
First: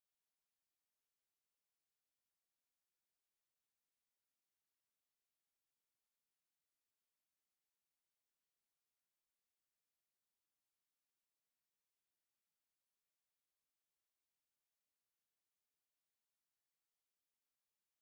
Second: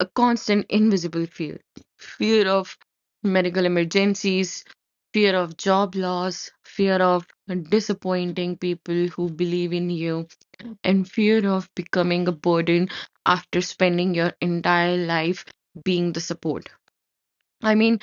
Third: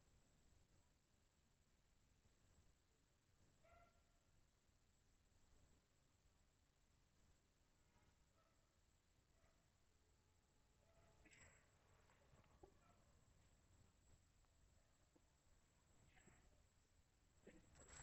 B: a constant invisible fear, of medical emergencies, fear of job loss, fear of disappointing people who believe in you, and fear of becoming a burden after spending your entire life being the support. I mean,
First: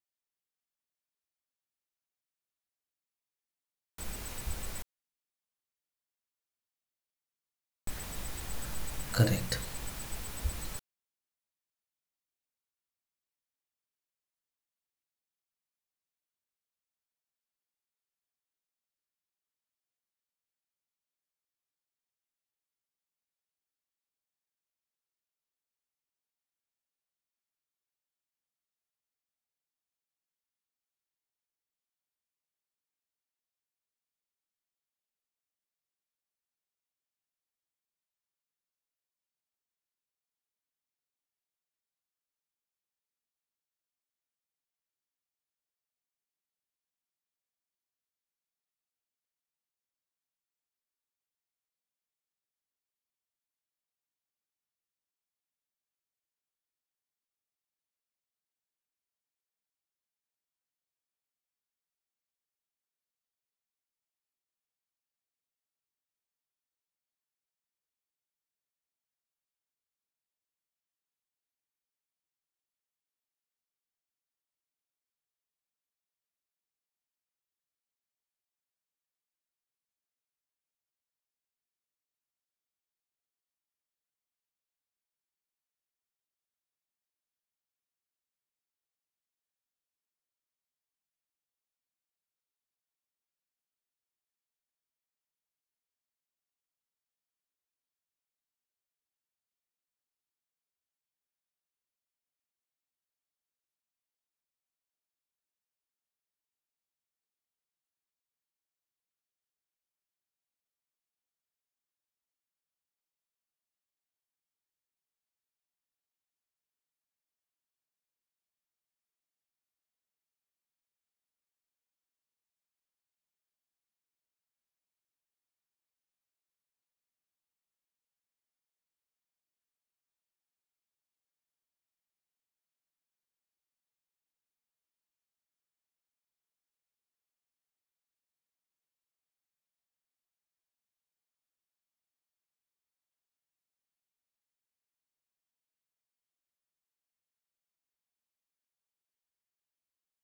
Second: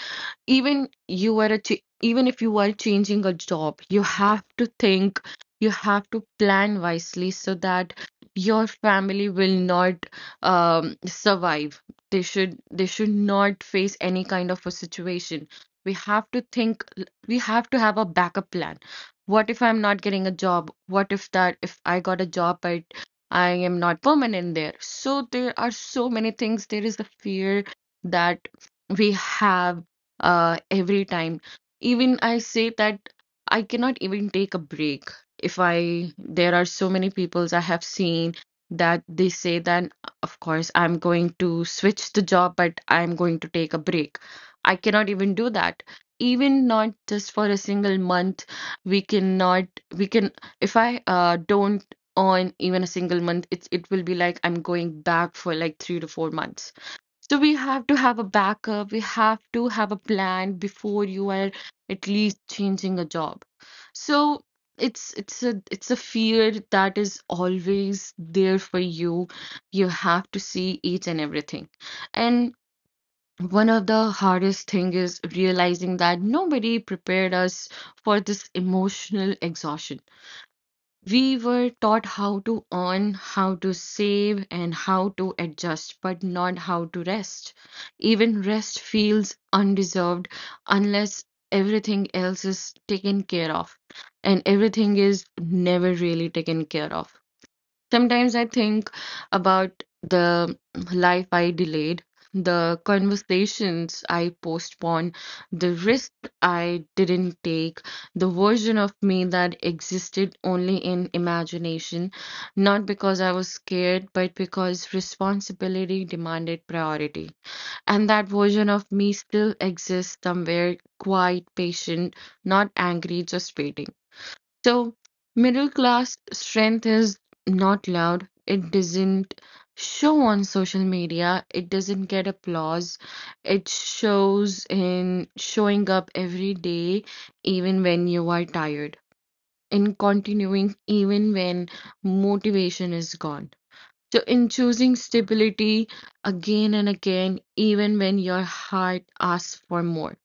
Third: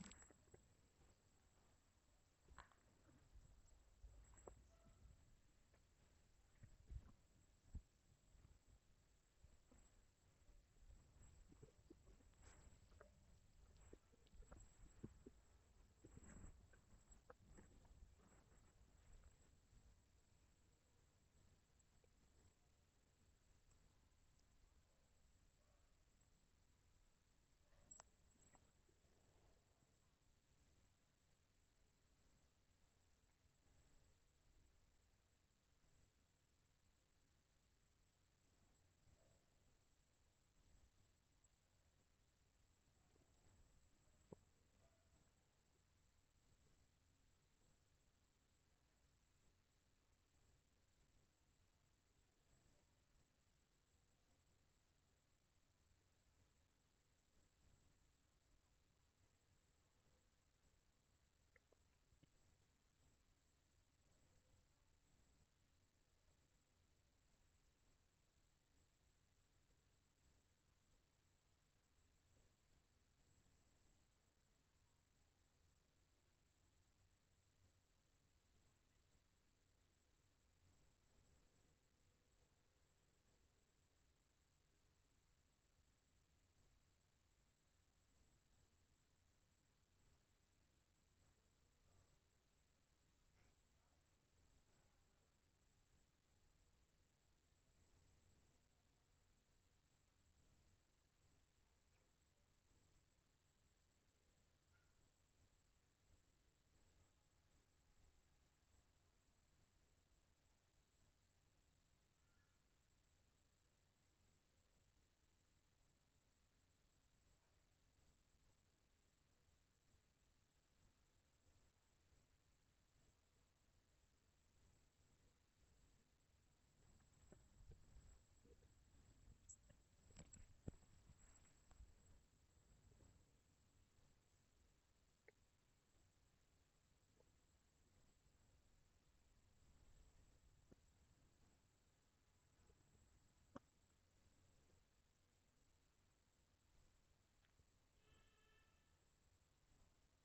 B: even if you were changing a job, you have to think, you have to plan wisely so that your family will
A: Correct.
B: not survive. They should not face any kind of a situation. We have to think, we have to have a backup plan. What if I'm not getting a job? What if that if I got a job but I am not permanent there? So there are so many things. There is the fear that we have every time. Even I say that I cannot even take a break. If I, There are so many peoples I have seen that they say that, of course, I'm going to switch the job, but I'm going to take a break. I cannot even do that. Even not just for a single month, we cannot, we can, if I don't earn even a single month, it will be like I'm going back for like 3 to 4 months, so we have to have a backup. We have to have a plan before you are at least changing a job. So it's a fear that is always there for you. You have to see each and everything. And one of the hardest thing is realizing that nobody prepared us for this emotional exhaustion. We were taught how to earn, how to save, and how to adjust, but not how to rest. Even rest feels undeserved unless everything else is taken care of, and everything is never really taken care of. Sometimes I think about the life I delayed, the conversations I postponed, the risk I didn't take, the version of me that existed only in imagination, not because I was scared, but because responsibility demanded priority. And that version of me still exists somewhere, quiet, patient, not angry, just waiting. So middle-class strength is not loud. It doesn't show on social media. It doesn't get applause. It shows in showing up every day, even when you are tired, in continuing even when motivation is gone. So, in choosing stability again and again, even when your heart asks for more.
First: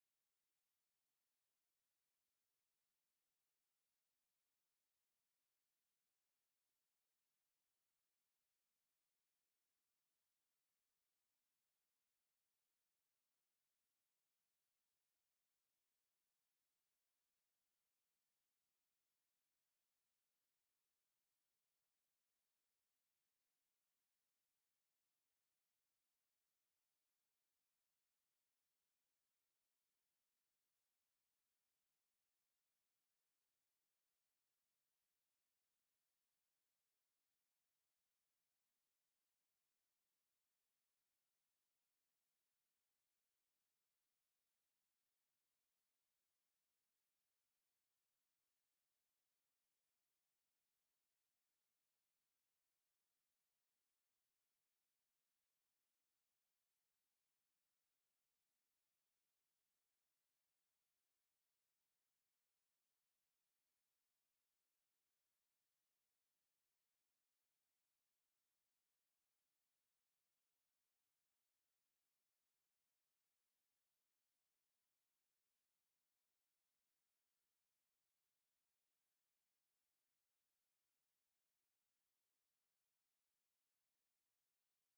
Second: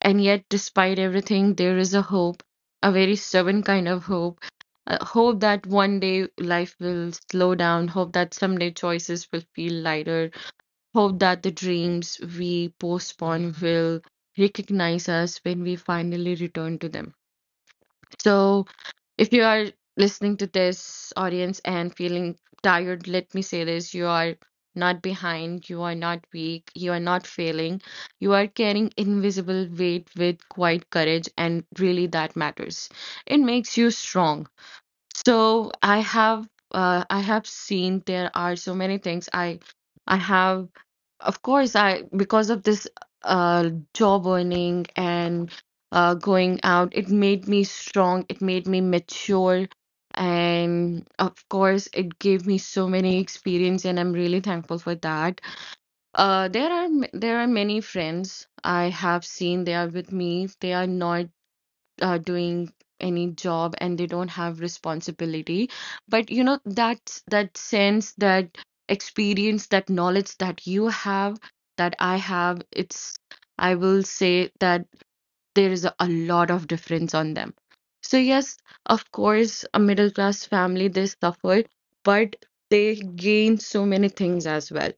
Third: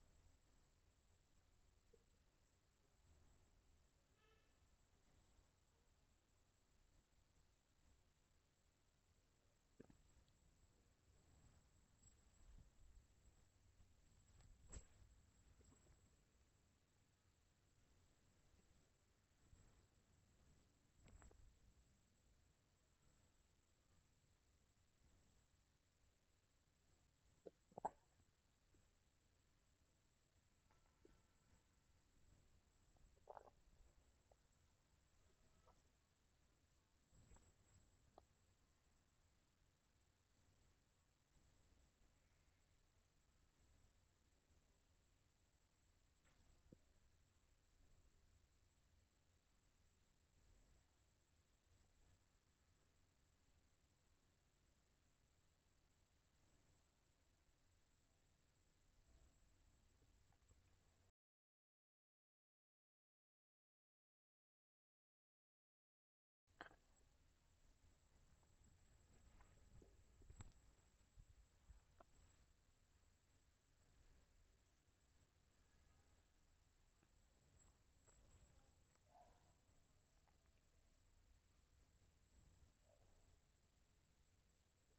B: And yet, despite everything, there is a hope, a very stubborn kind of hope. A hope that one day life will slow down, hope that someday choices will feel lighter, hope that the dreams we postpone will recognize us when we finally return to them. So if you are listening to this audience and feeling tired, let me say this: you are not behind, you are not weak, you are not failing. You are carrying invisible weight with quiet courage, and really that matters. It makes you strong. So I have seen there are so many things I have of course I, because of this job, earning and going out, it made me strong, it made me mature, and of course it gave me so many experience and I'm really thankful for that. There are many friends I have seen. They are with me. They are not doing any job and they don't have responsibility, but you know that that sense, that experience, that knowledge that you have, that I have, it's, I will say that there is a lot of difference on them. So yes, of course a middle class family, they suffered, but they gained so many things as well.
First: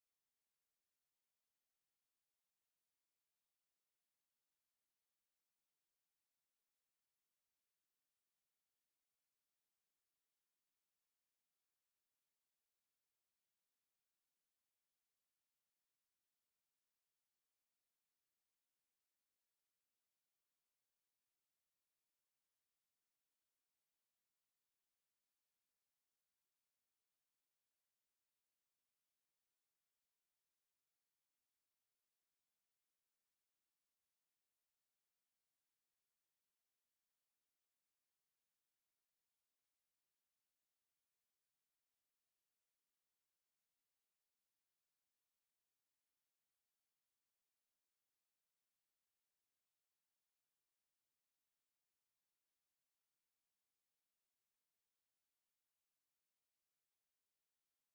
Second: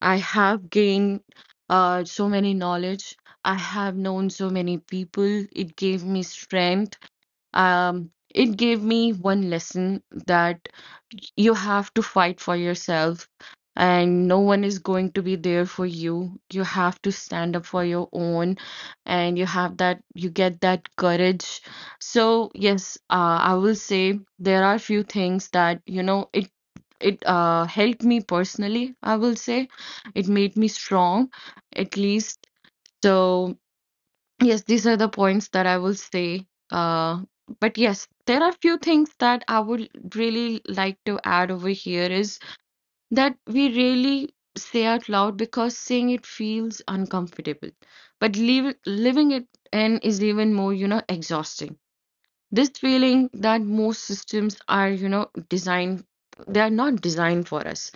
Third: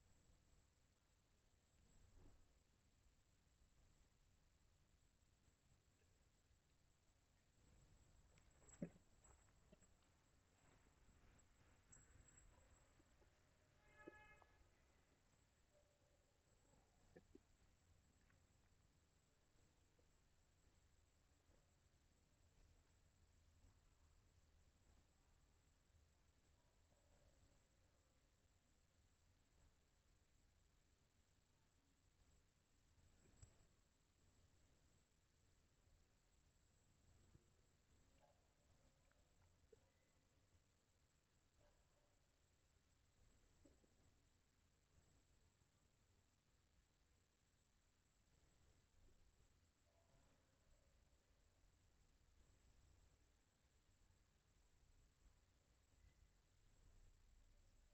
B: I have gained so many knowledge. I have known so many people. It gave me strength. It gave me one lesson that you have to fight for yourself and no one is going to be there for you. You have to stand up for your own and you have that, you get that courage. So, yes, I will say there are few things that, you know, it helped me personally, I will say. It made me strong, at least. So yes, these are the points that I will say. But yes, there are few things that I would really like to add over here is that we really say out loud because saying it feels uncomfortable, but living it in is even more, you know, exhausting. This feeling that most systems are, you know, designed, they are not designed for us.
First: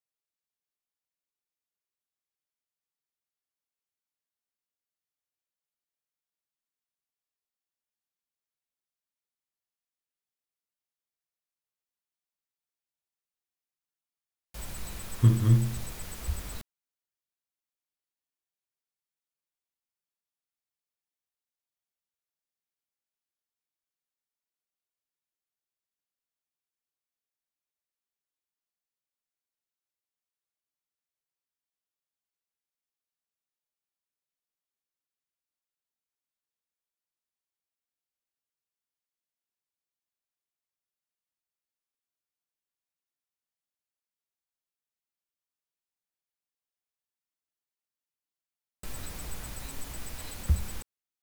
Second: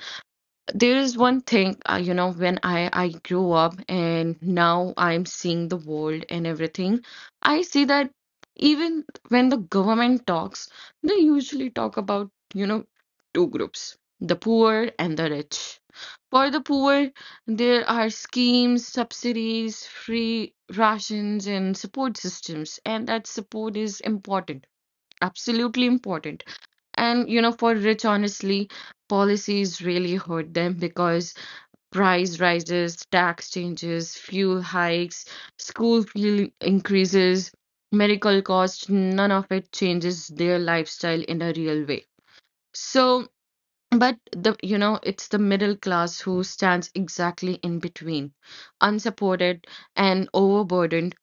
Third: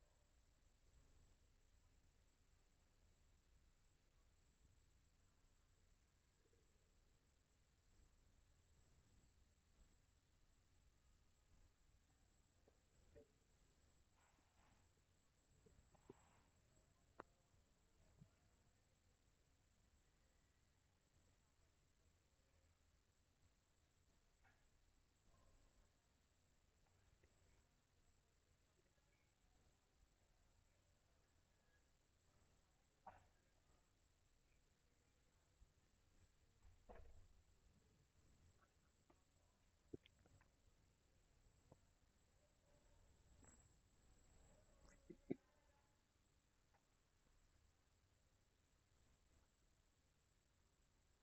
B: There is one thing, you know, when I grew up and now I'm seeing the world and everything, I see that even when the government talks, they usually talk about, you know, two groups: the poor and the
A: Hmm.
B: rich. For the poor there are schemes, subsidies, free rations and support systems, and that support is important, absolutely important. And, you know, for rich, honestly, policies really hurt them because price rises, tax changes, fuel hikes, school fee increases, medical costs, none of it changes their lifestyle in a real way. So, but, the you know, it's the middle class who stands exactly in between, unsupported and overburdened,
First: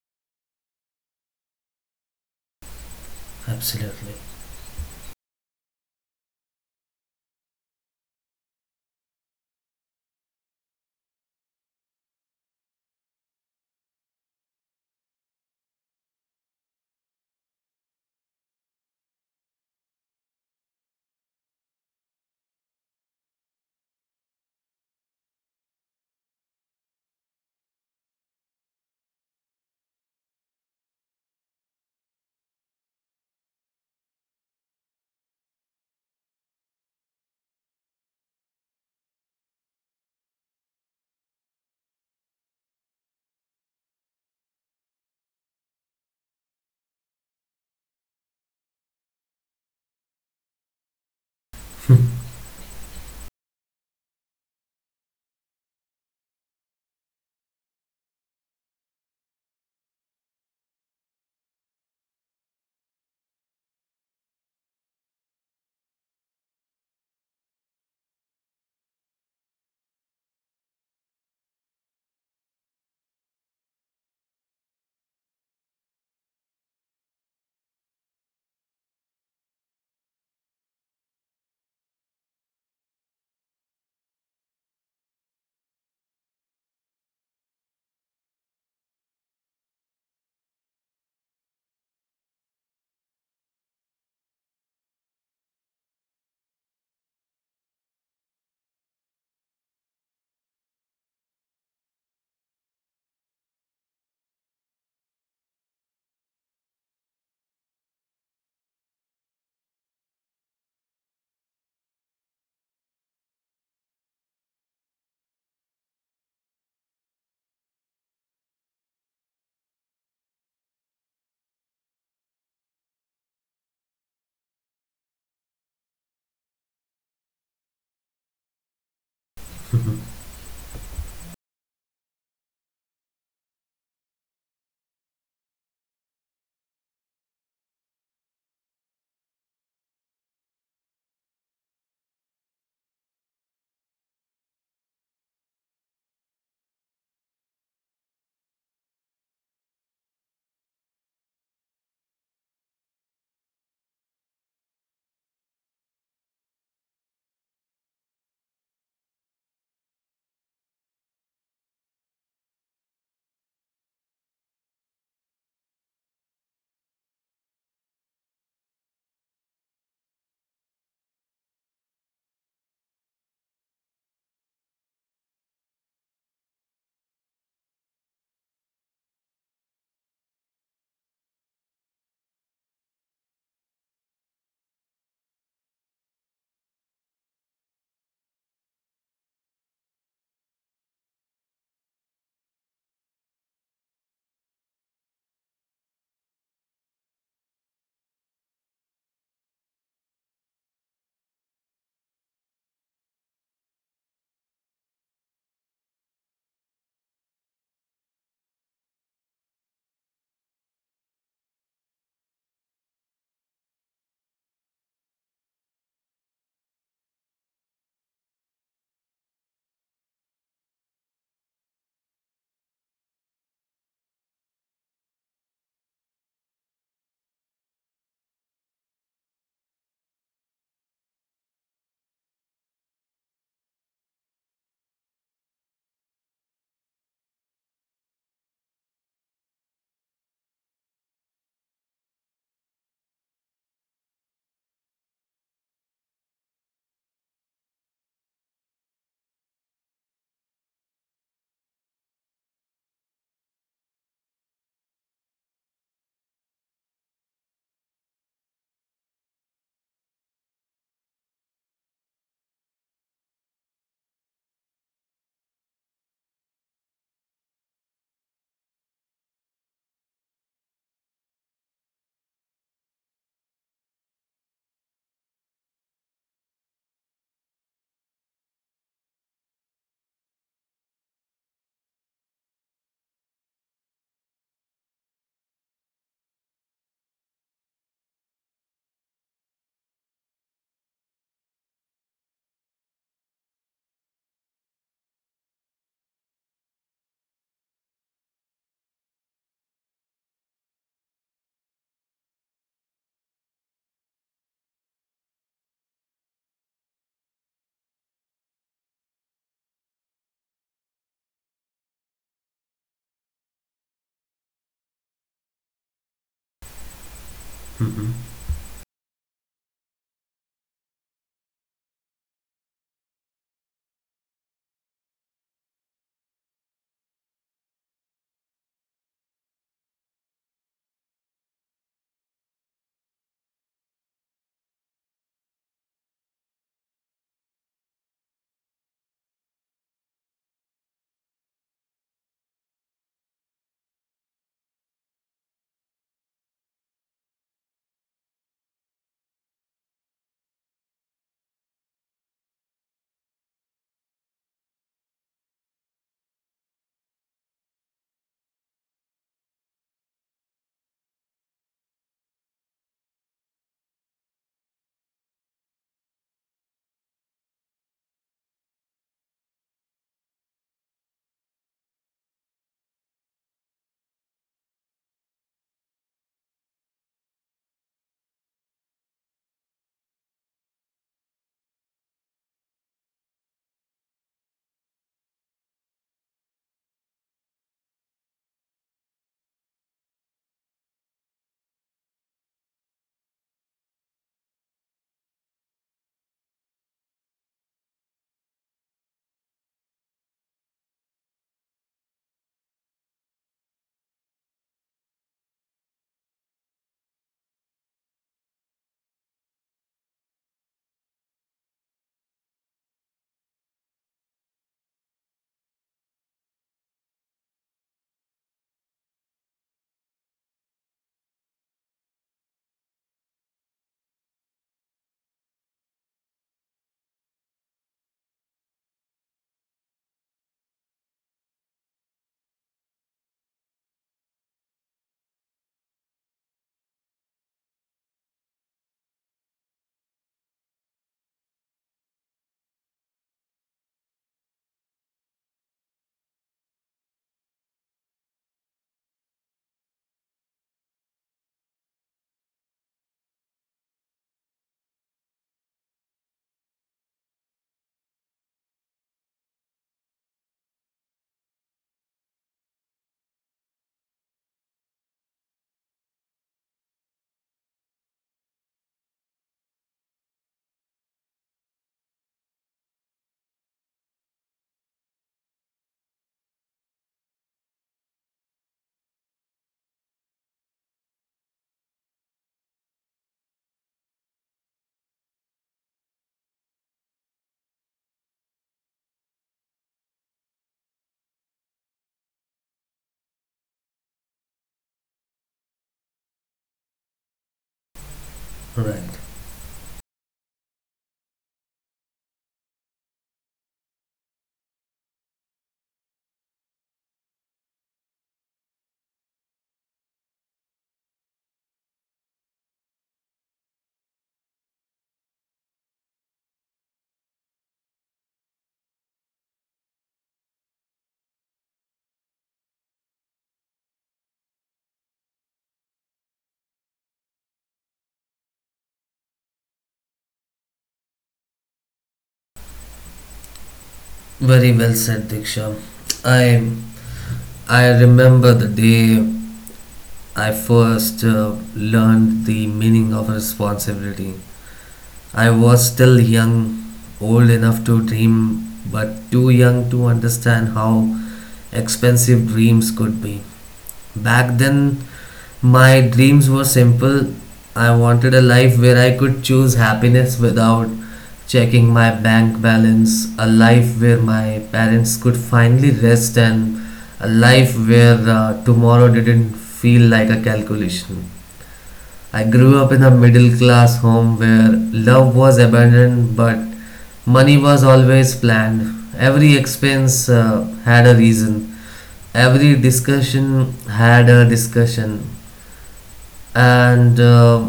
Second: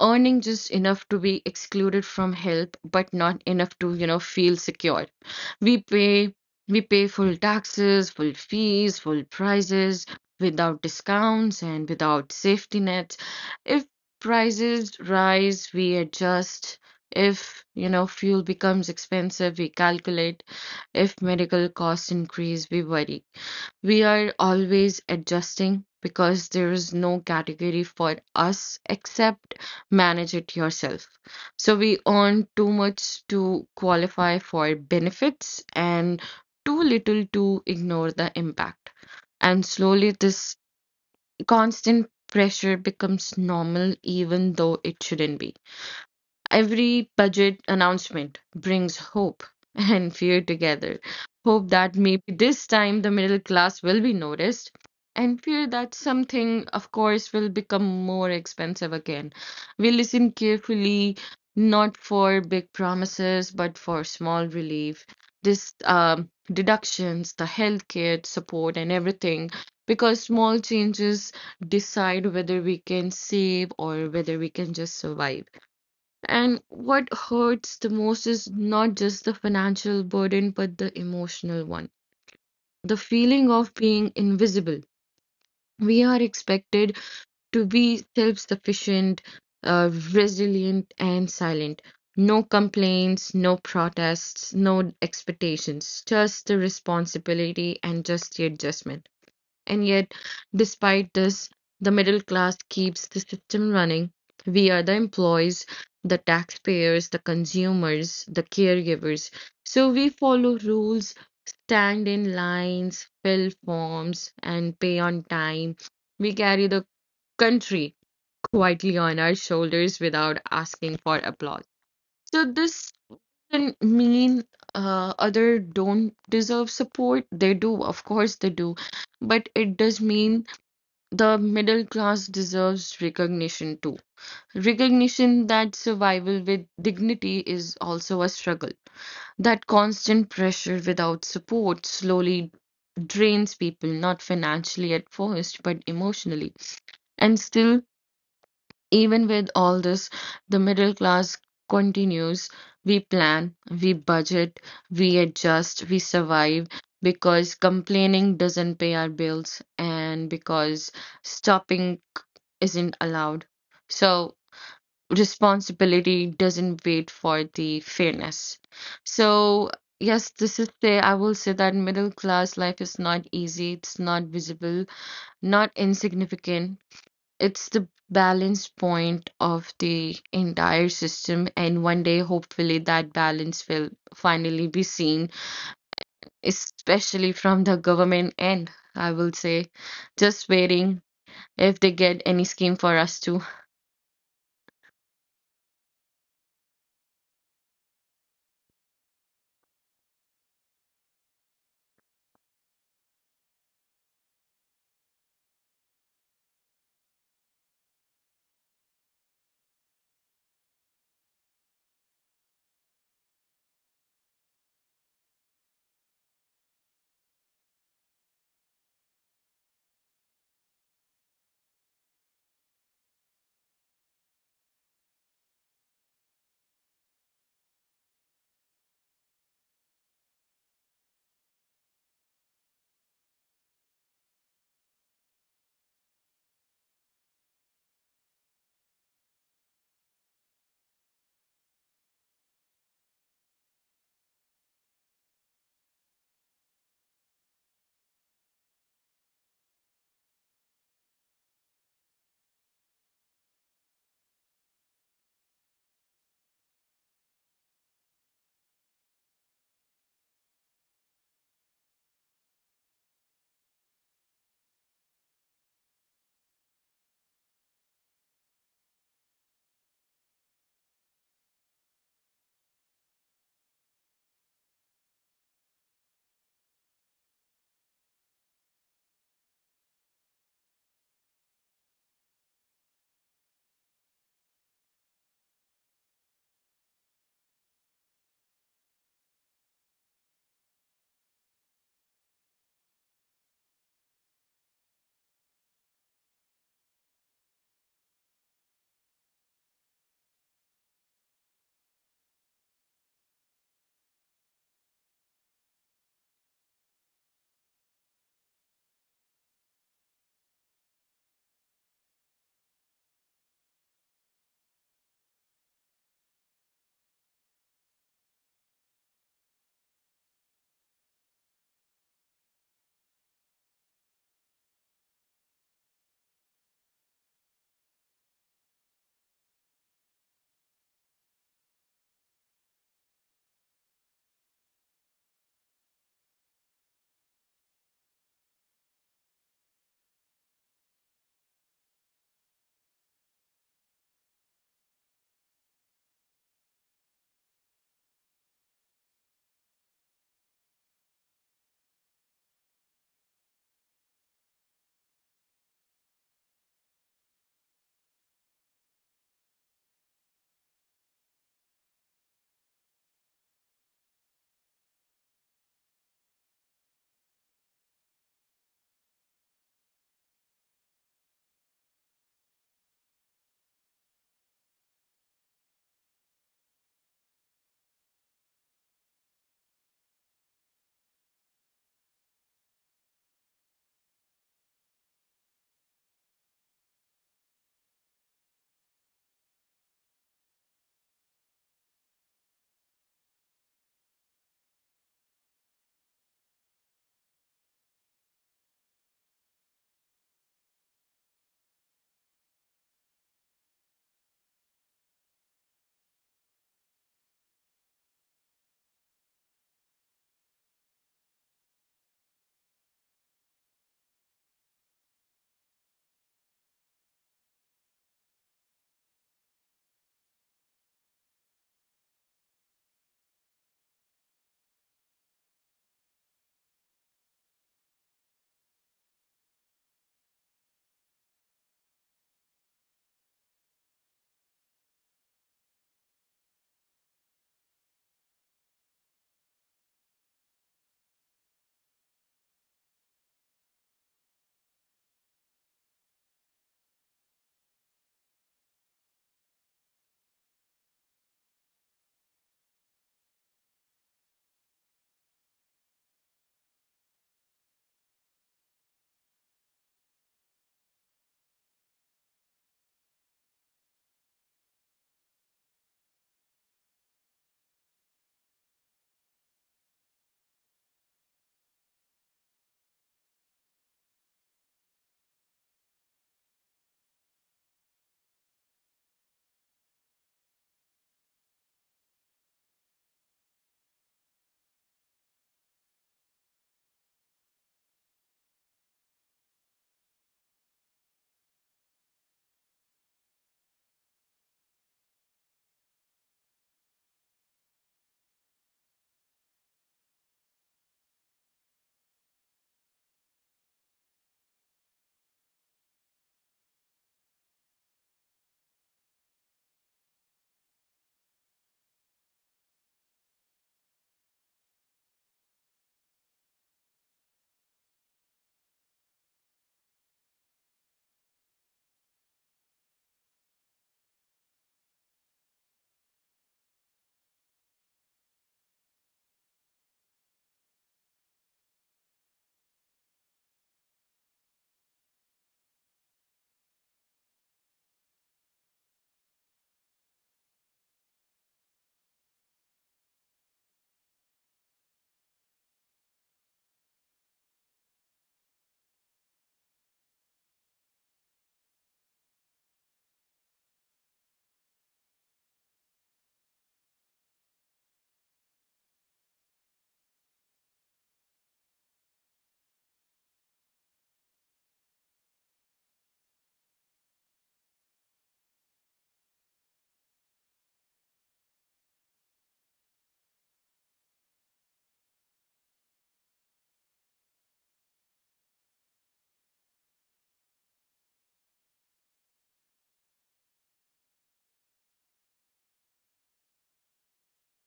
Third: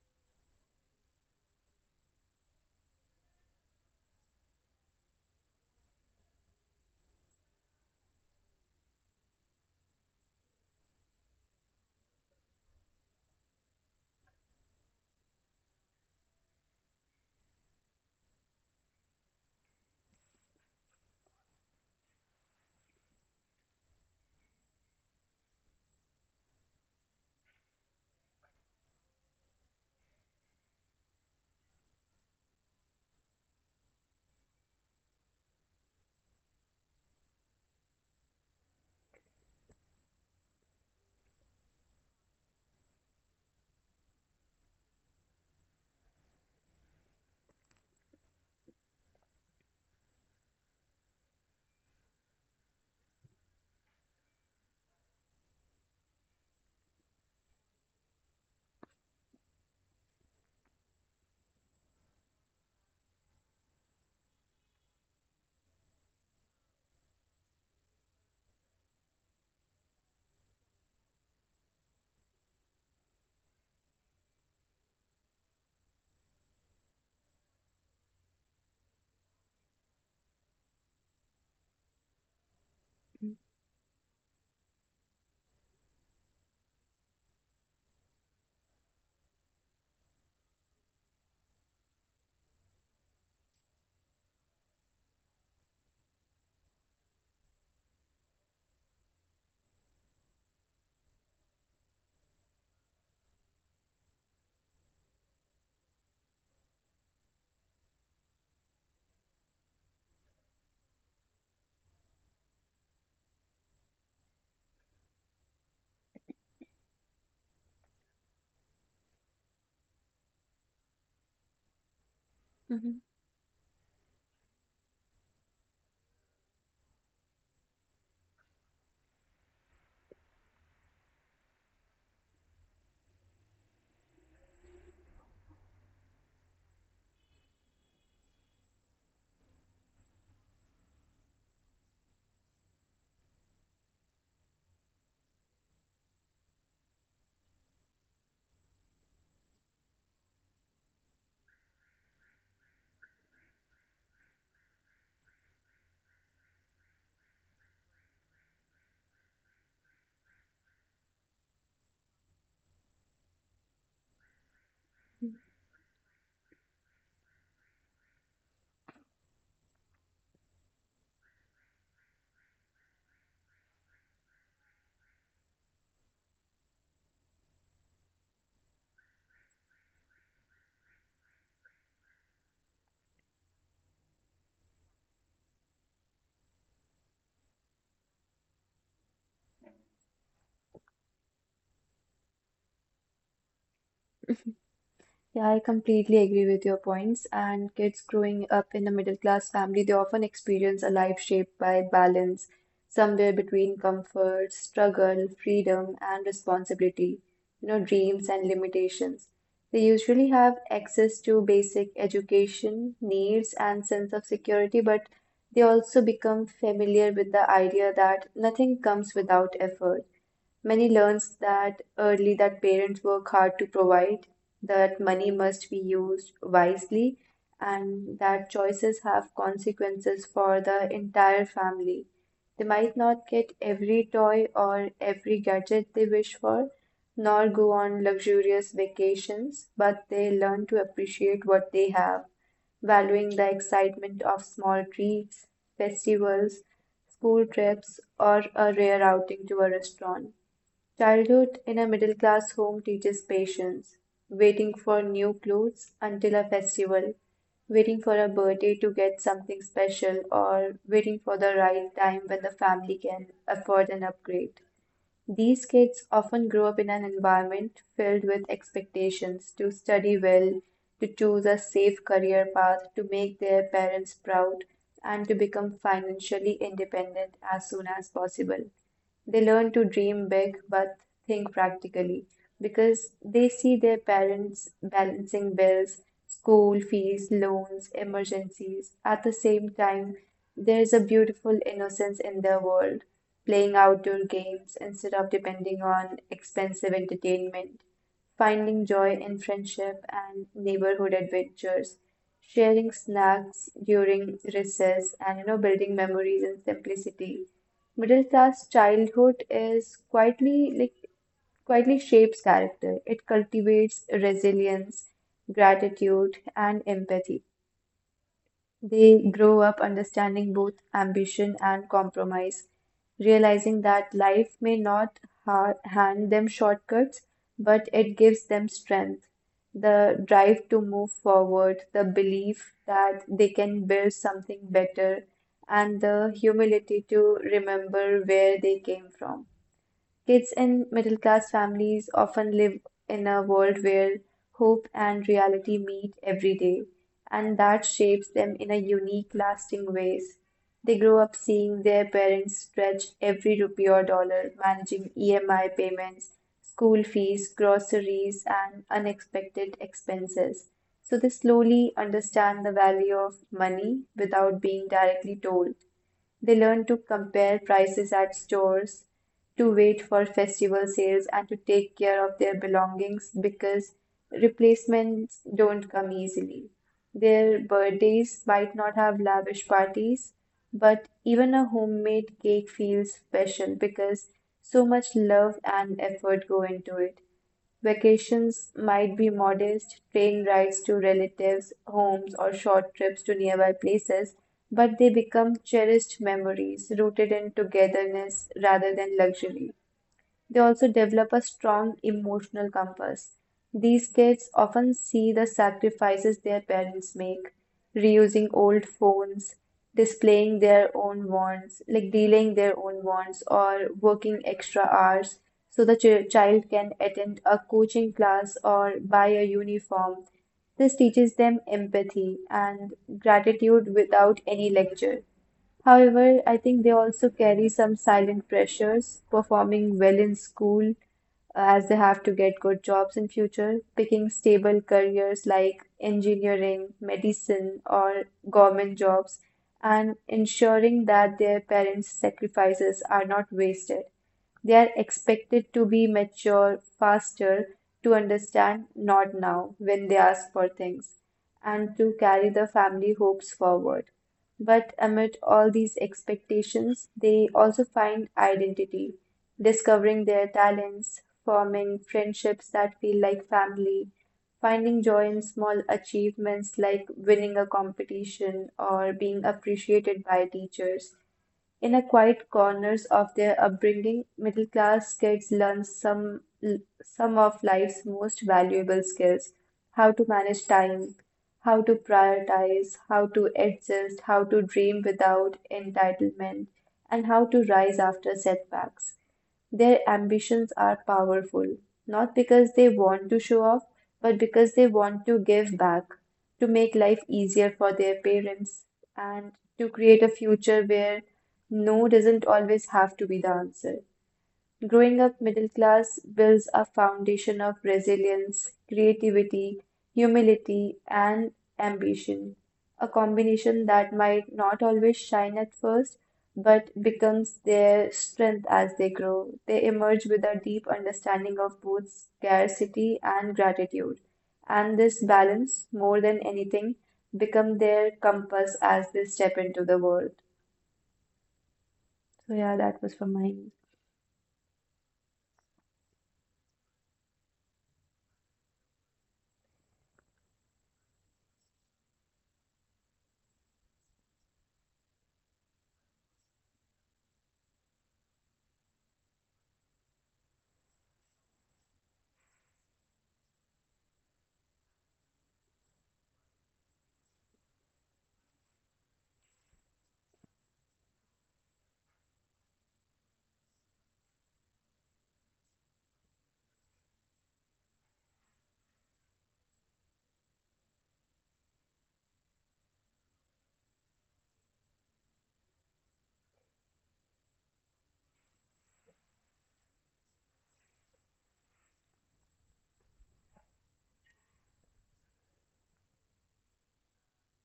B: earning just enough to be excluded from help, but not enough to, you
A: Absolutely.
B: know, feel secure. We pay we pay full taxes, full fees, full prices, without discounts and without safety nets. If prices rise, we adjust. If, you know, fuel becomes expensive, we calculate. If medical costs increase, we worry. We are always adjusting because there is no category for us except manage it yourself. So we earn too much to qualify for benefits and too little to ignore the impact. And slowly, this constant pressure becomes normal, even though it shouldn't be. Every budget announcement brings hope and fear together. Hope that
A: Hmm.
B: maybe this time the middle class will be noticed, and fear that something, of course, will become more expensive again. We listen carefully, not for big promises, but for small relief. This deductions, the healthcare support, and everything, because small changes decide whether we can save or whether we can just survive. And what hurts the most is not just the financial burden, but the emotional one. The feeling of being invisible. We are expected to be self sufficient, resilient, and silent. No complaints, no protests, no expectations, just the responsibility and just the adjustment. And yet, despite this, the middle class keeps the system running. We are the employees, the taxpayers, the consumers, the caregivers. So we follow rules, stand in lines, fill forms, and pay on time. We carry the country quietly on our shoulders without asking for applause. So this
C: you.
B: doesn't mean other don't deserve support. They do, of course they do, but it does mean the middle class deserves recognition too. Recognition that survival with dignity is also a struggle. That constant pressure without support slowly drains people, not financially at first, but emotionally. And still, even with all this, the middle class continues. We plan, we budget, we adjust, we survive because complaining doesn't pay our bills and because stopping isn't allowed. So responsibility doesn't wait for the fairness. So yes, this is the, I will say that middle class life is not easy, it's not visible, not insignificant. It's the balance point of the entire system, and one day, hopefully, that balance will finally be seen, especially from the government end. I will say, just waiting if they get any scheme for us to.
C: Yeah, I completely agree with your points. And kids growing up in a middle class family, they often experience a life shaped by balance, somewhere between comfort, struggle, freedom, and responsibility, you know, dreams and limitations. They usually have access to basic education, needs, and sense of security, but they also become familiar with the idea that nothing comes without effort. Many learns that early, that parents work hard to provide, that money must be used wisely, and that choices have consequences for the entire family. They might not get every toy or every gadget they wish for, nor go on luxurious vacations, but they learn to appreciate what they have, valuing the excitement of small treats, festivals, school trips, or a rare outing to a restaurant. Childhood in a middle class home teaches patience, waiting for new clothes until a festival, waiting for a birthday to get something special, or waiting for the right time when the family can afford an upgrade. These kids often grow up in an environment filled with expectations to study well, to choose a safe career path, to make their parents proud, and to become financially independent as soon as possible. They learn to dream big but think practically because they see their parents balancing bills, school fees, loans, emergencies. At the same time, there's a beautiful innocence in their world, playing outdoor games instead of depending on expensive entertainment, finding joy in friendship and neighborhood adventures, sharing snacks during recess, and you know, building memories in simplicity. Middle class childhood is quietly shapes character. It cultivates resilience, gratitude, and empathy. They grow up understanding both ambition and compromise, realizing that life may not ha hand them shortcuts, but it gives them strength, the drive to move forward, the belief that they can build something better, and the humility to remember where they came from. Kids in middle class families often live in a world where hope and reality meet every day, and that shapes them in a unique, lasting ways. They grow up seeing their parents stretch every rupee or dollar, managing EMI payments, school fees, groceries, and unexpected expenses. So they slowly understand the value of money without being directly told. They learn to compare prices at stores, to wait for festival sales, and to take care of their belongings because replacements don't come easily. Their birthdays might not have lavish parties, but even a homemade cake feels special because so much love and effort go into it. Vacations might be modest, train rides to relatives' homes, or short trips to nearby places, but they become cherished memories rooted in togetherness rather than luxury. They also develop a strong emotional compass. These kids often see the sacrifices their parents make, reusing old phones, displaying their own wants, like delaying their own wants, or working extra hours so the child can attend a coaching class or buy a uniform. This teaches them empathy and gratitude without any lecture. However, I think they also carry some silent pressures, performing well in school as they have to get good jobs in future, picking stable careers like engineering, medicine, or government jobs, and ensuring that their parents' sacrifices are not wasted. They are expected to be mature faster, to understand not now when they ask for things, and to carry the family hopes forward. But amid all these expectations, they also find identity, discovering their talents, forming friendships that feel like family, finding joy in small achievements like winning a competition or being appreciated by teachers. In a quiet corners of their upbringing, middle-class kids learn some of life's most valuable skills: how to manage time, how to prioritize, how to adjust, how to dream without entitlement, and how to rise after setbacks. Their ambitions are powerful, not because they want to show off, but because they want to give back, to make life easier for their parents,
A: Right.
C: and to create a future where no doesn't always have to be the answer. Growing up middle class builds a foundation of resilience, creativity, humility, and ambition, a combination that might not always shine at first, but becomes their strength as they grow. They emerge with a deep understanding of both scarcity and gratitude, and this balance, more than anything, become their compass as they step into the world. So yeah, that was for mine.
A: Very well said, Diksha. I I remember the day I first learned the meaning of responsibility. I was still young, old enough to dream, but too young to understand how expensive dreams could be. Back then, my dreams were simple. I wanted a life where I could choose happiness without checking my bank balance, a life where my parents could finally rest, and a life where tomorrow didn't feel like a calculation. I grew up in a middle class home where love was abandoned but money was always planned. Every expense had a reason. Every discussion had a discussion and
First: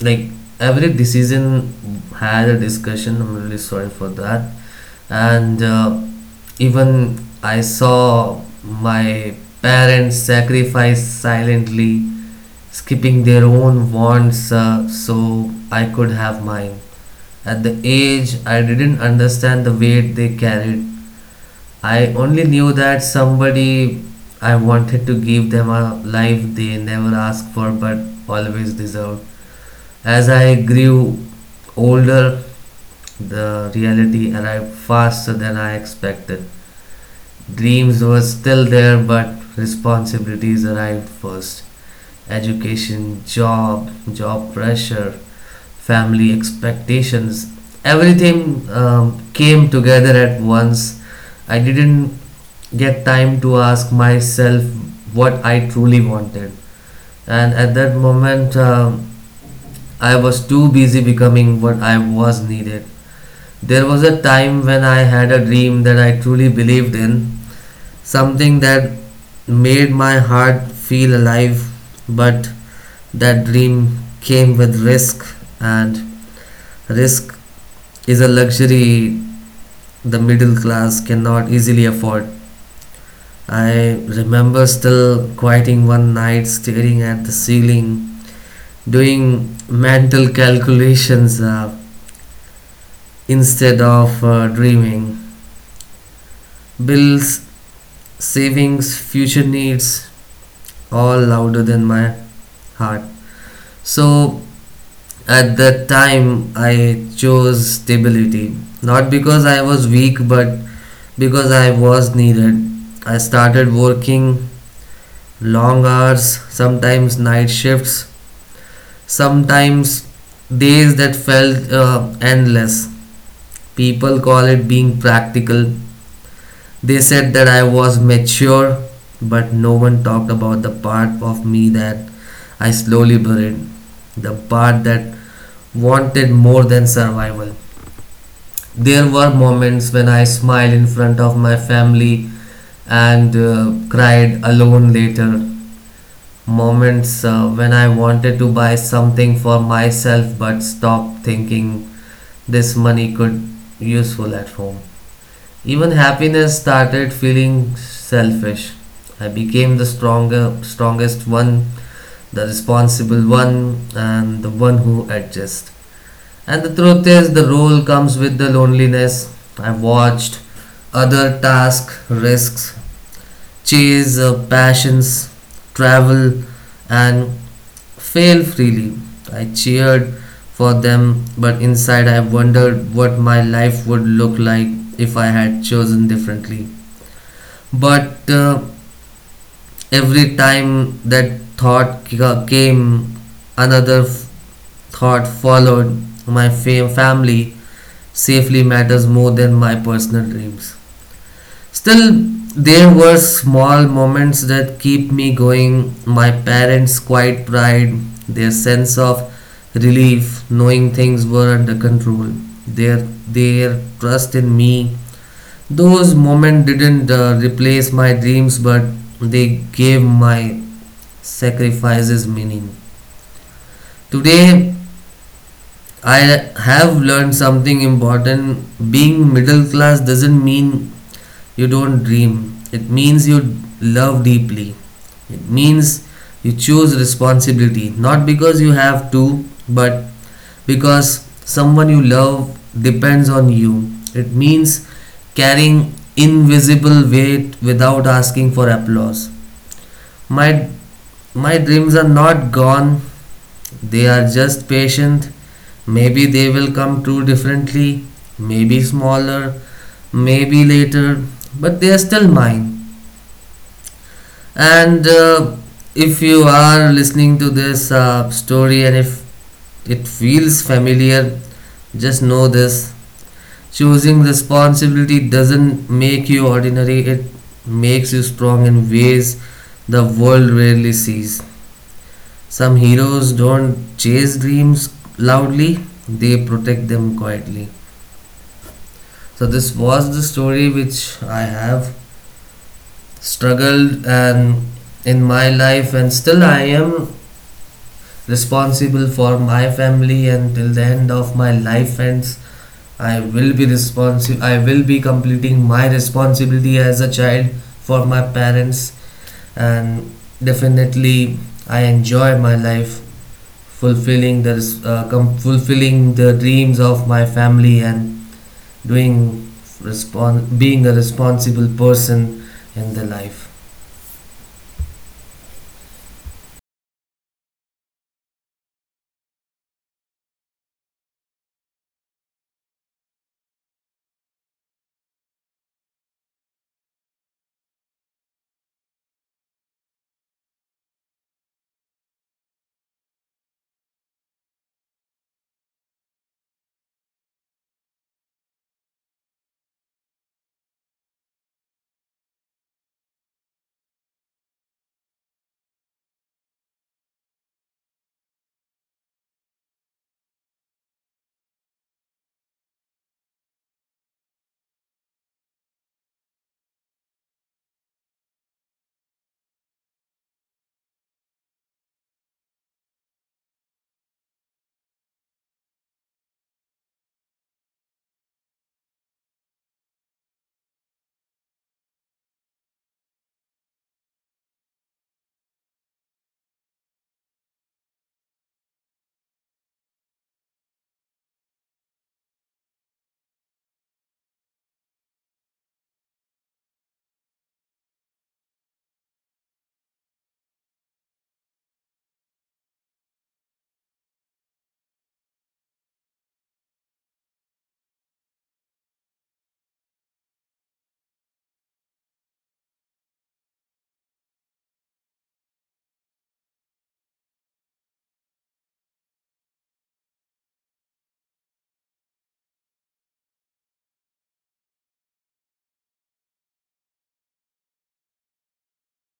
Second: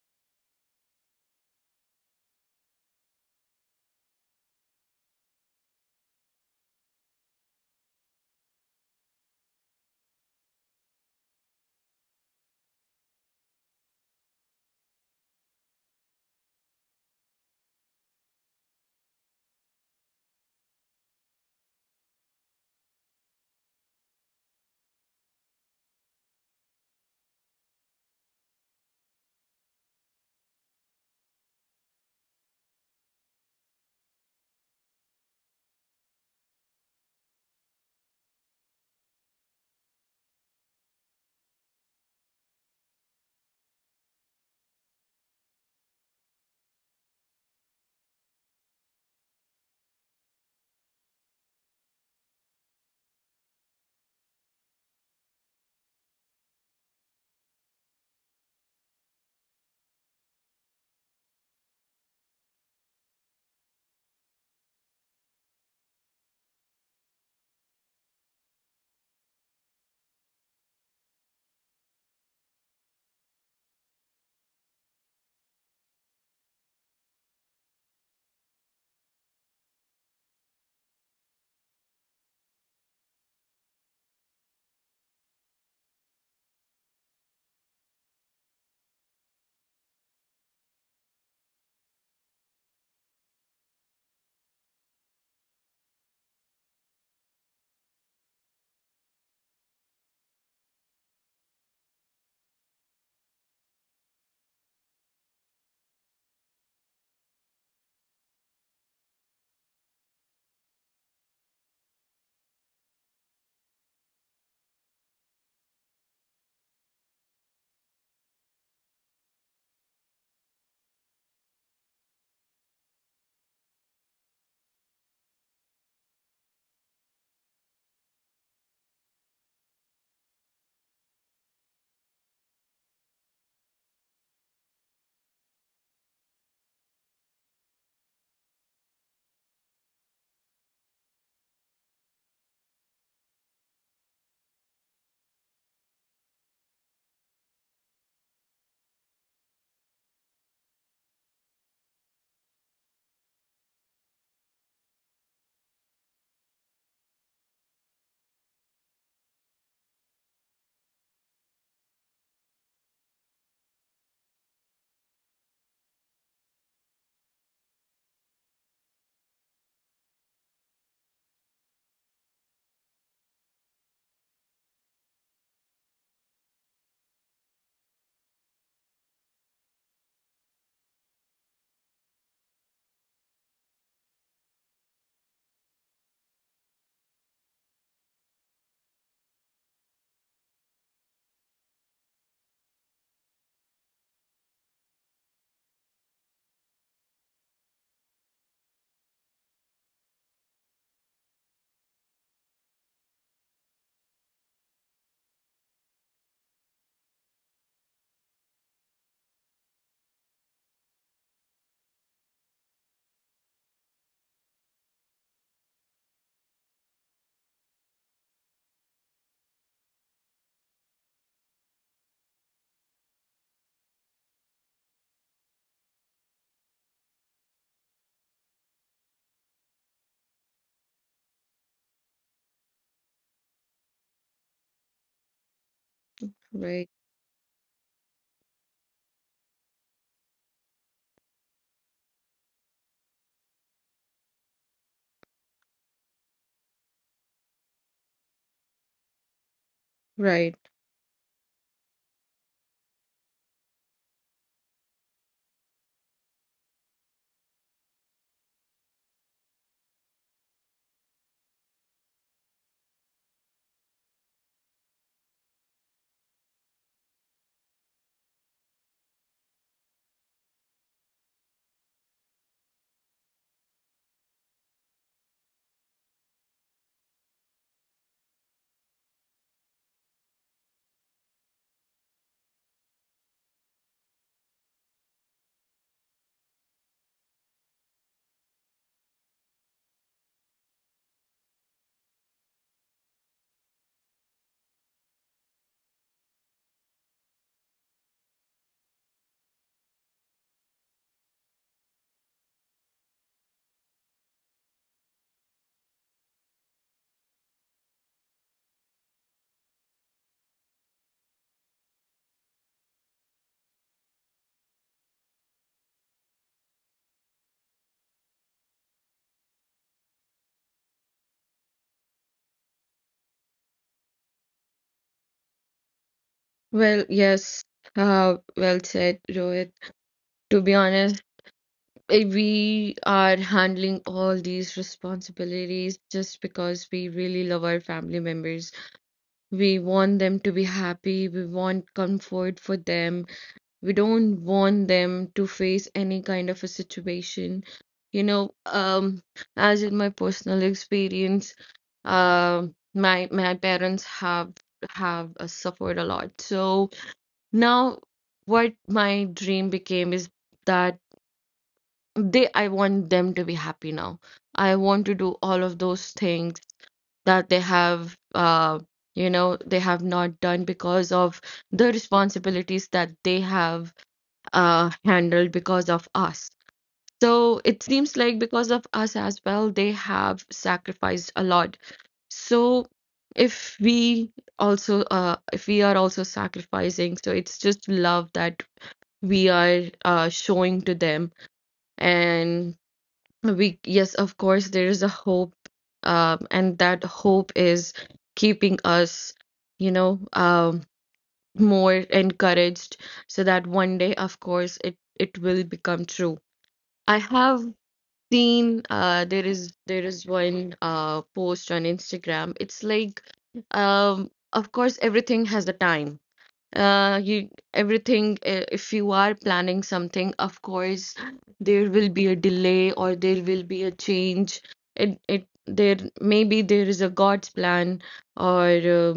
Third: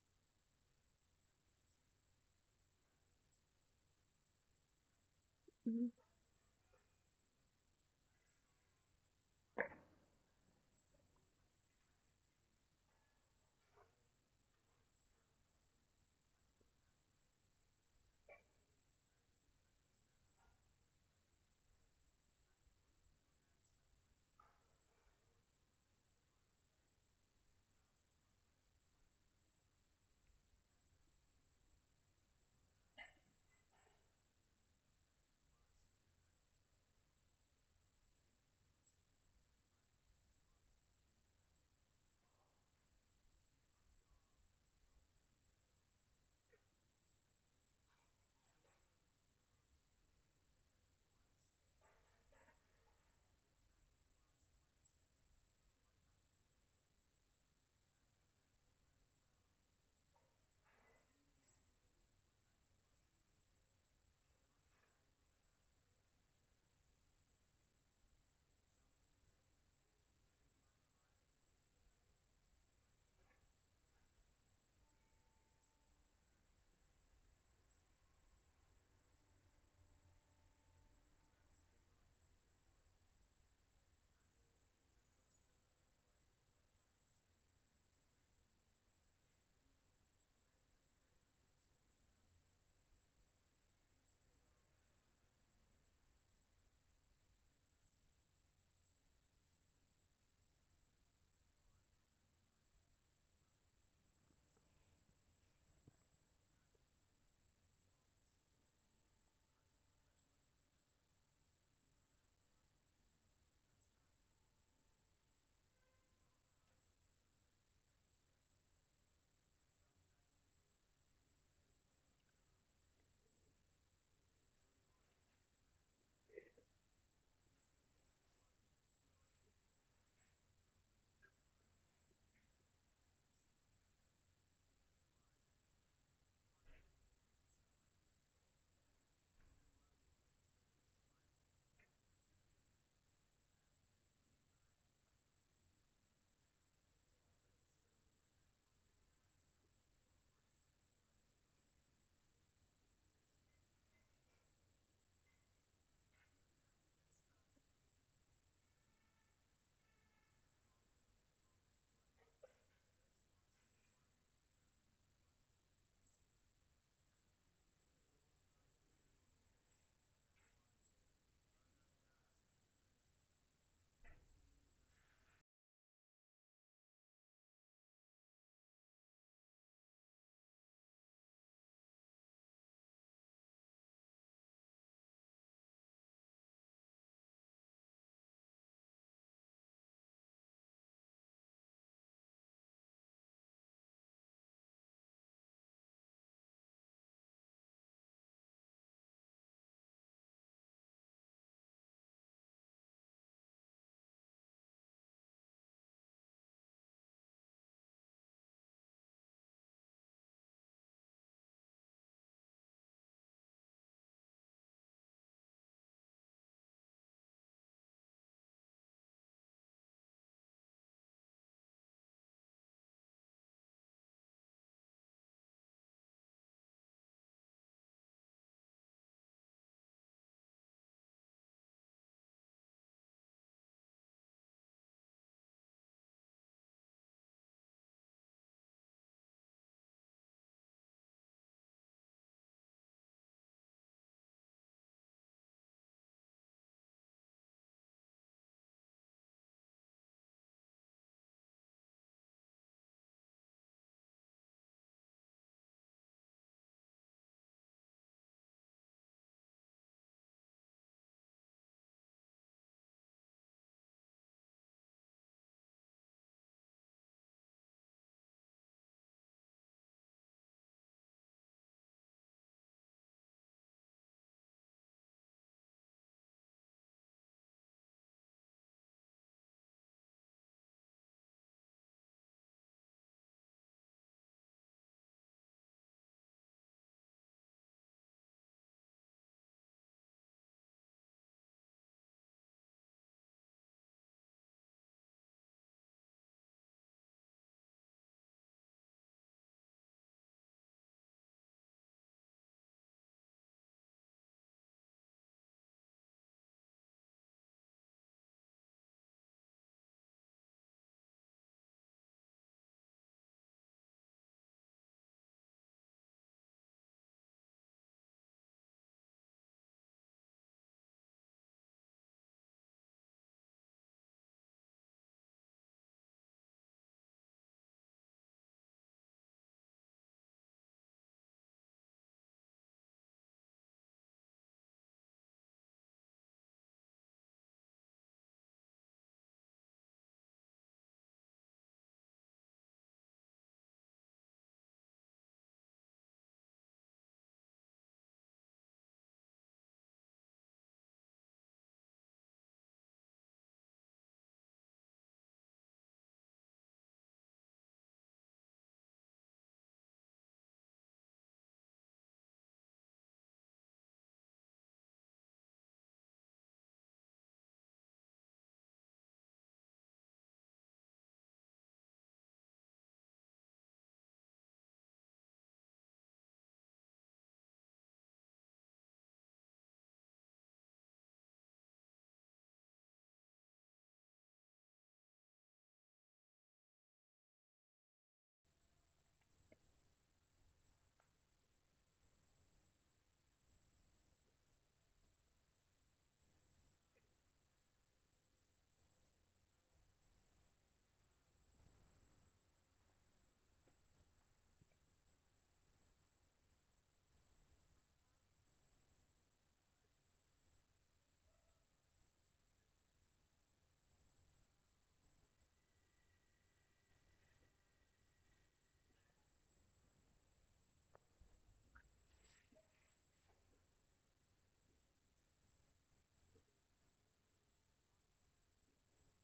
A: like every decision had a discussion, I'm really sorry for that. And
C: Mhm,
A: even I saw my parents sacrifice silently, skipping their own wants so I could have mine. At the age I didn't understand the weight they carried, I only knew that somebody I wanted to give them a life they never asked for but always deserved. As I grew older, the reality arrived faster than I expected. Dreams were still there, but responsibilities arrived first. Education, job, job pressure, family expectations, everything came together at once. I didn't get time to ask myself what I truly wanted. And at that moment, I was too busy becoming what I was needed. There was a time when I had a dream that I truly believed in, something that made my heart feel alive, but that dream came with risk, and risk is a luxury the middle class cannot easily afford. I remember still quieting one night, staring at the ceiling, doing mental calculations instead of dreaming. Bills, savings, future needs, all louder than my heart. So at that time, I chose stability, not because I was weak, but because I was needed. I started working long hours, sometimes night shifts, sometimes days that felt endless. People call it being practical. They said that I was mature, but no one talked about the part of me that I slowly buried, the part that wanted more than survival. There were moments when I smiled in front of my family and cried alone later. Moments when I wanted to buy something for myself but stopped thinking this money could be useful at home. Even happiness started feeling selfish. I became the stronger, strongest one, the responsible one, and the one who adjusts. And the truth is, the role comes with the loneliness. I watched other tasks, risks, chase passions, travel, and fail freely. I cheered for them, but inside I wondered what my life would look like if I had chosen differently. But every time that thought came, another thought followed. My family safely matters more than my personal dreams. Still, there were small moments that keep me going. My parents' quiet pride, their sense of relief, knowing things were under control, their their trust in me, those moments didn't replace my dreams, but they gave my sacrifices meaning. Today, I have learned something important. Being middle class doesn't mean you don't dream, it means you love deeply. It means you
B: Right,
A: choose responsibility, not because you have to, but because someone you love depends on you. It means carrying invisible weight without asking for applause.
B: right.
A: My my dreams are not gone. They are just patient. Maybe they will come true differently, maybe smaller, maybe later, but they are still mine. And if you are listening to this story and if it feels familiar, just know this, choosing responsibility doesn't make you ordinary, it makes you strong in ways the world rarely sees. Some heroes don't chase dreams loudly, they protect them quietly. So, this was the story which I have struggled and in my life, and still I am responsible for my family until the end of my life ends. I will be responsible, I will be completing my responsibility as a child for my parents, and definitely I enjoy my life fulfilling the fulfilling the dreams of my family and doing being a responsible person in the life.
B: Well, yes, well said, Rohit. To be honest, we are handling all these responsibilities just because we really love our family members. We want them to be happy, we want comfort for them, we don't want them to face any kind of a situation. You know, as in my personal experience, my parents have suffered a lot. So now, what my dream became is that I want them to be happy now. I want to do all of those things that they have, you know, they have not done because of the responsibilities that they have handled because of us. So it seems like, because of us as well, they have sacrificed a lot. So if we if we are also sacrificing, so it's just love that we are showing to them. And we, yes, of course, there is a hope, and that hope is keeping us, you know, more encouraged so that one day, of course, it will become true. I have seen, there is one post on Instagram. It's like, of course everything has a time. You Everything, if you are planning something, of course there will be a delay or there will be a change. It There maybe there is a God's plan, or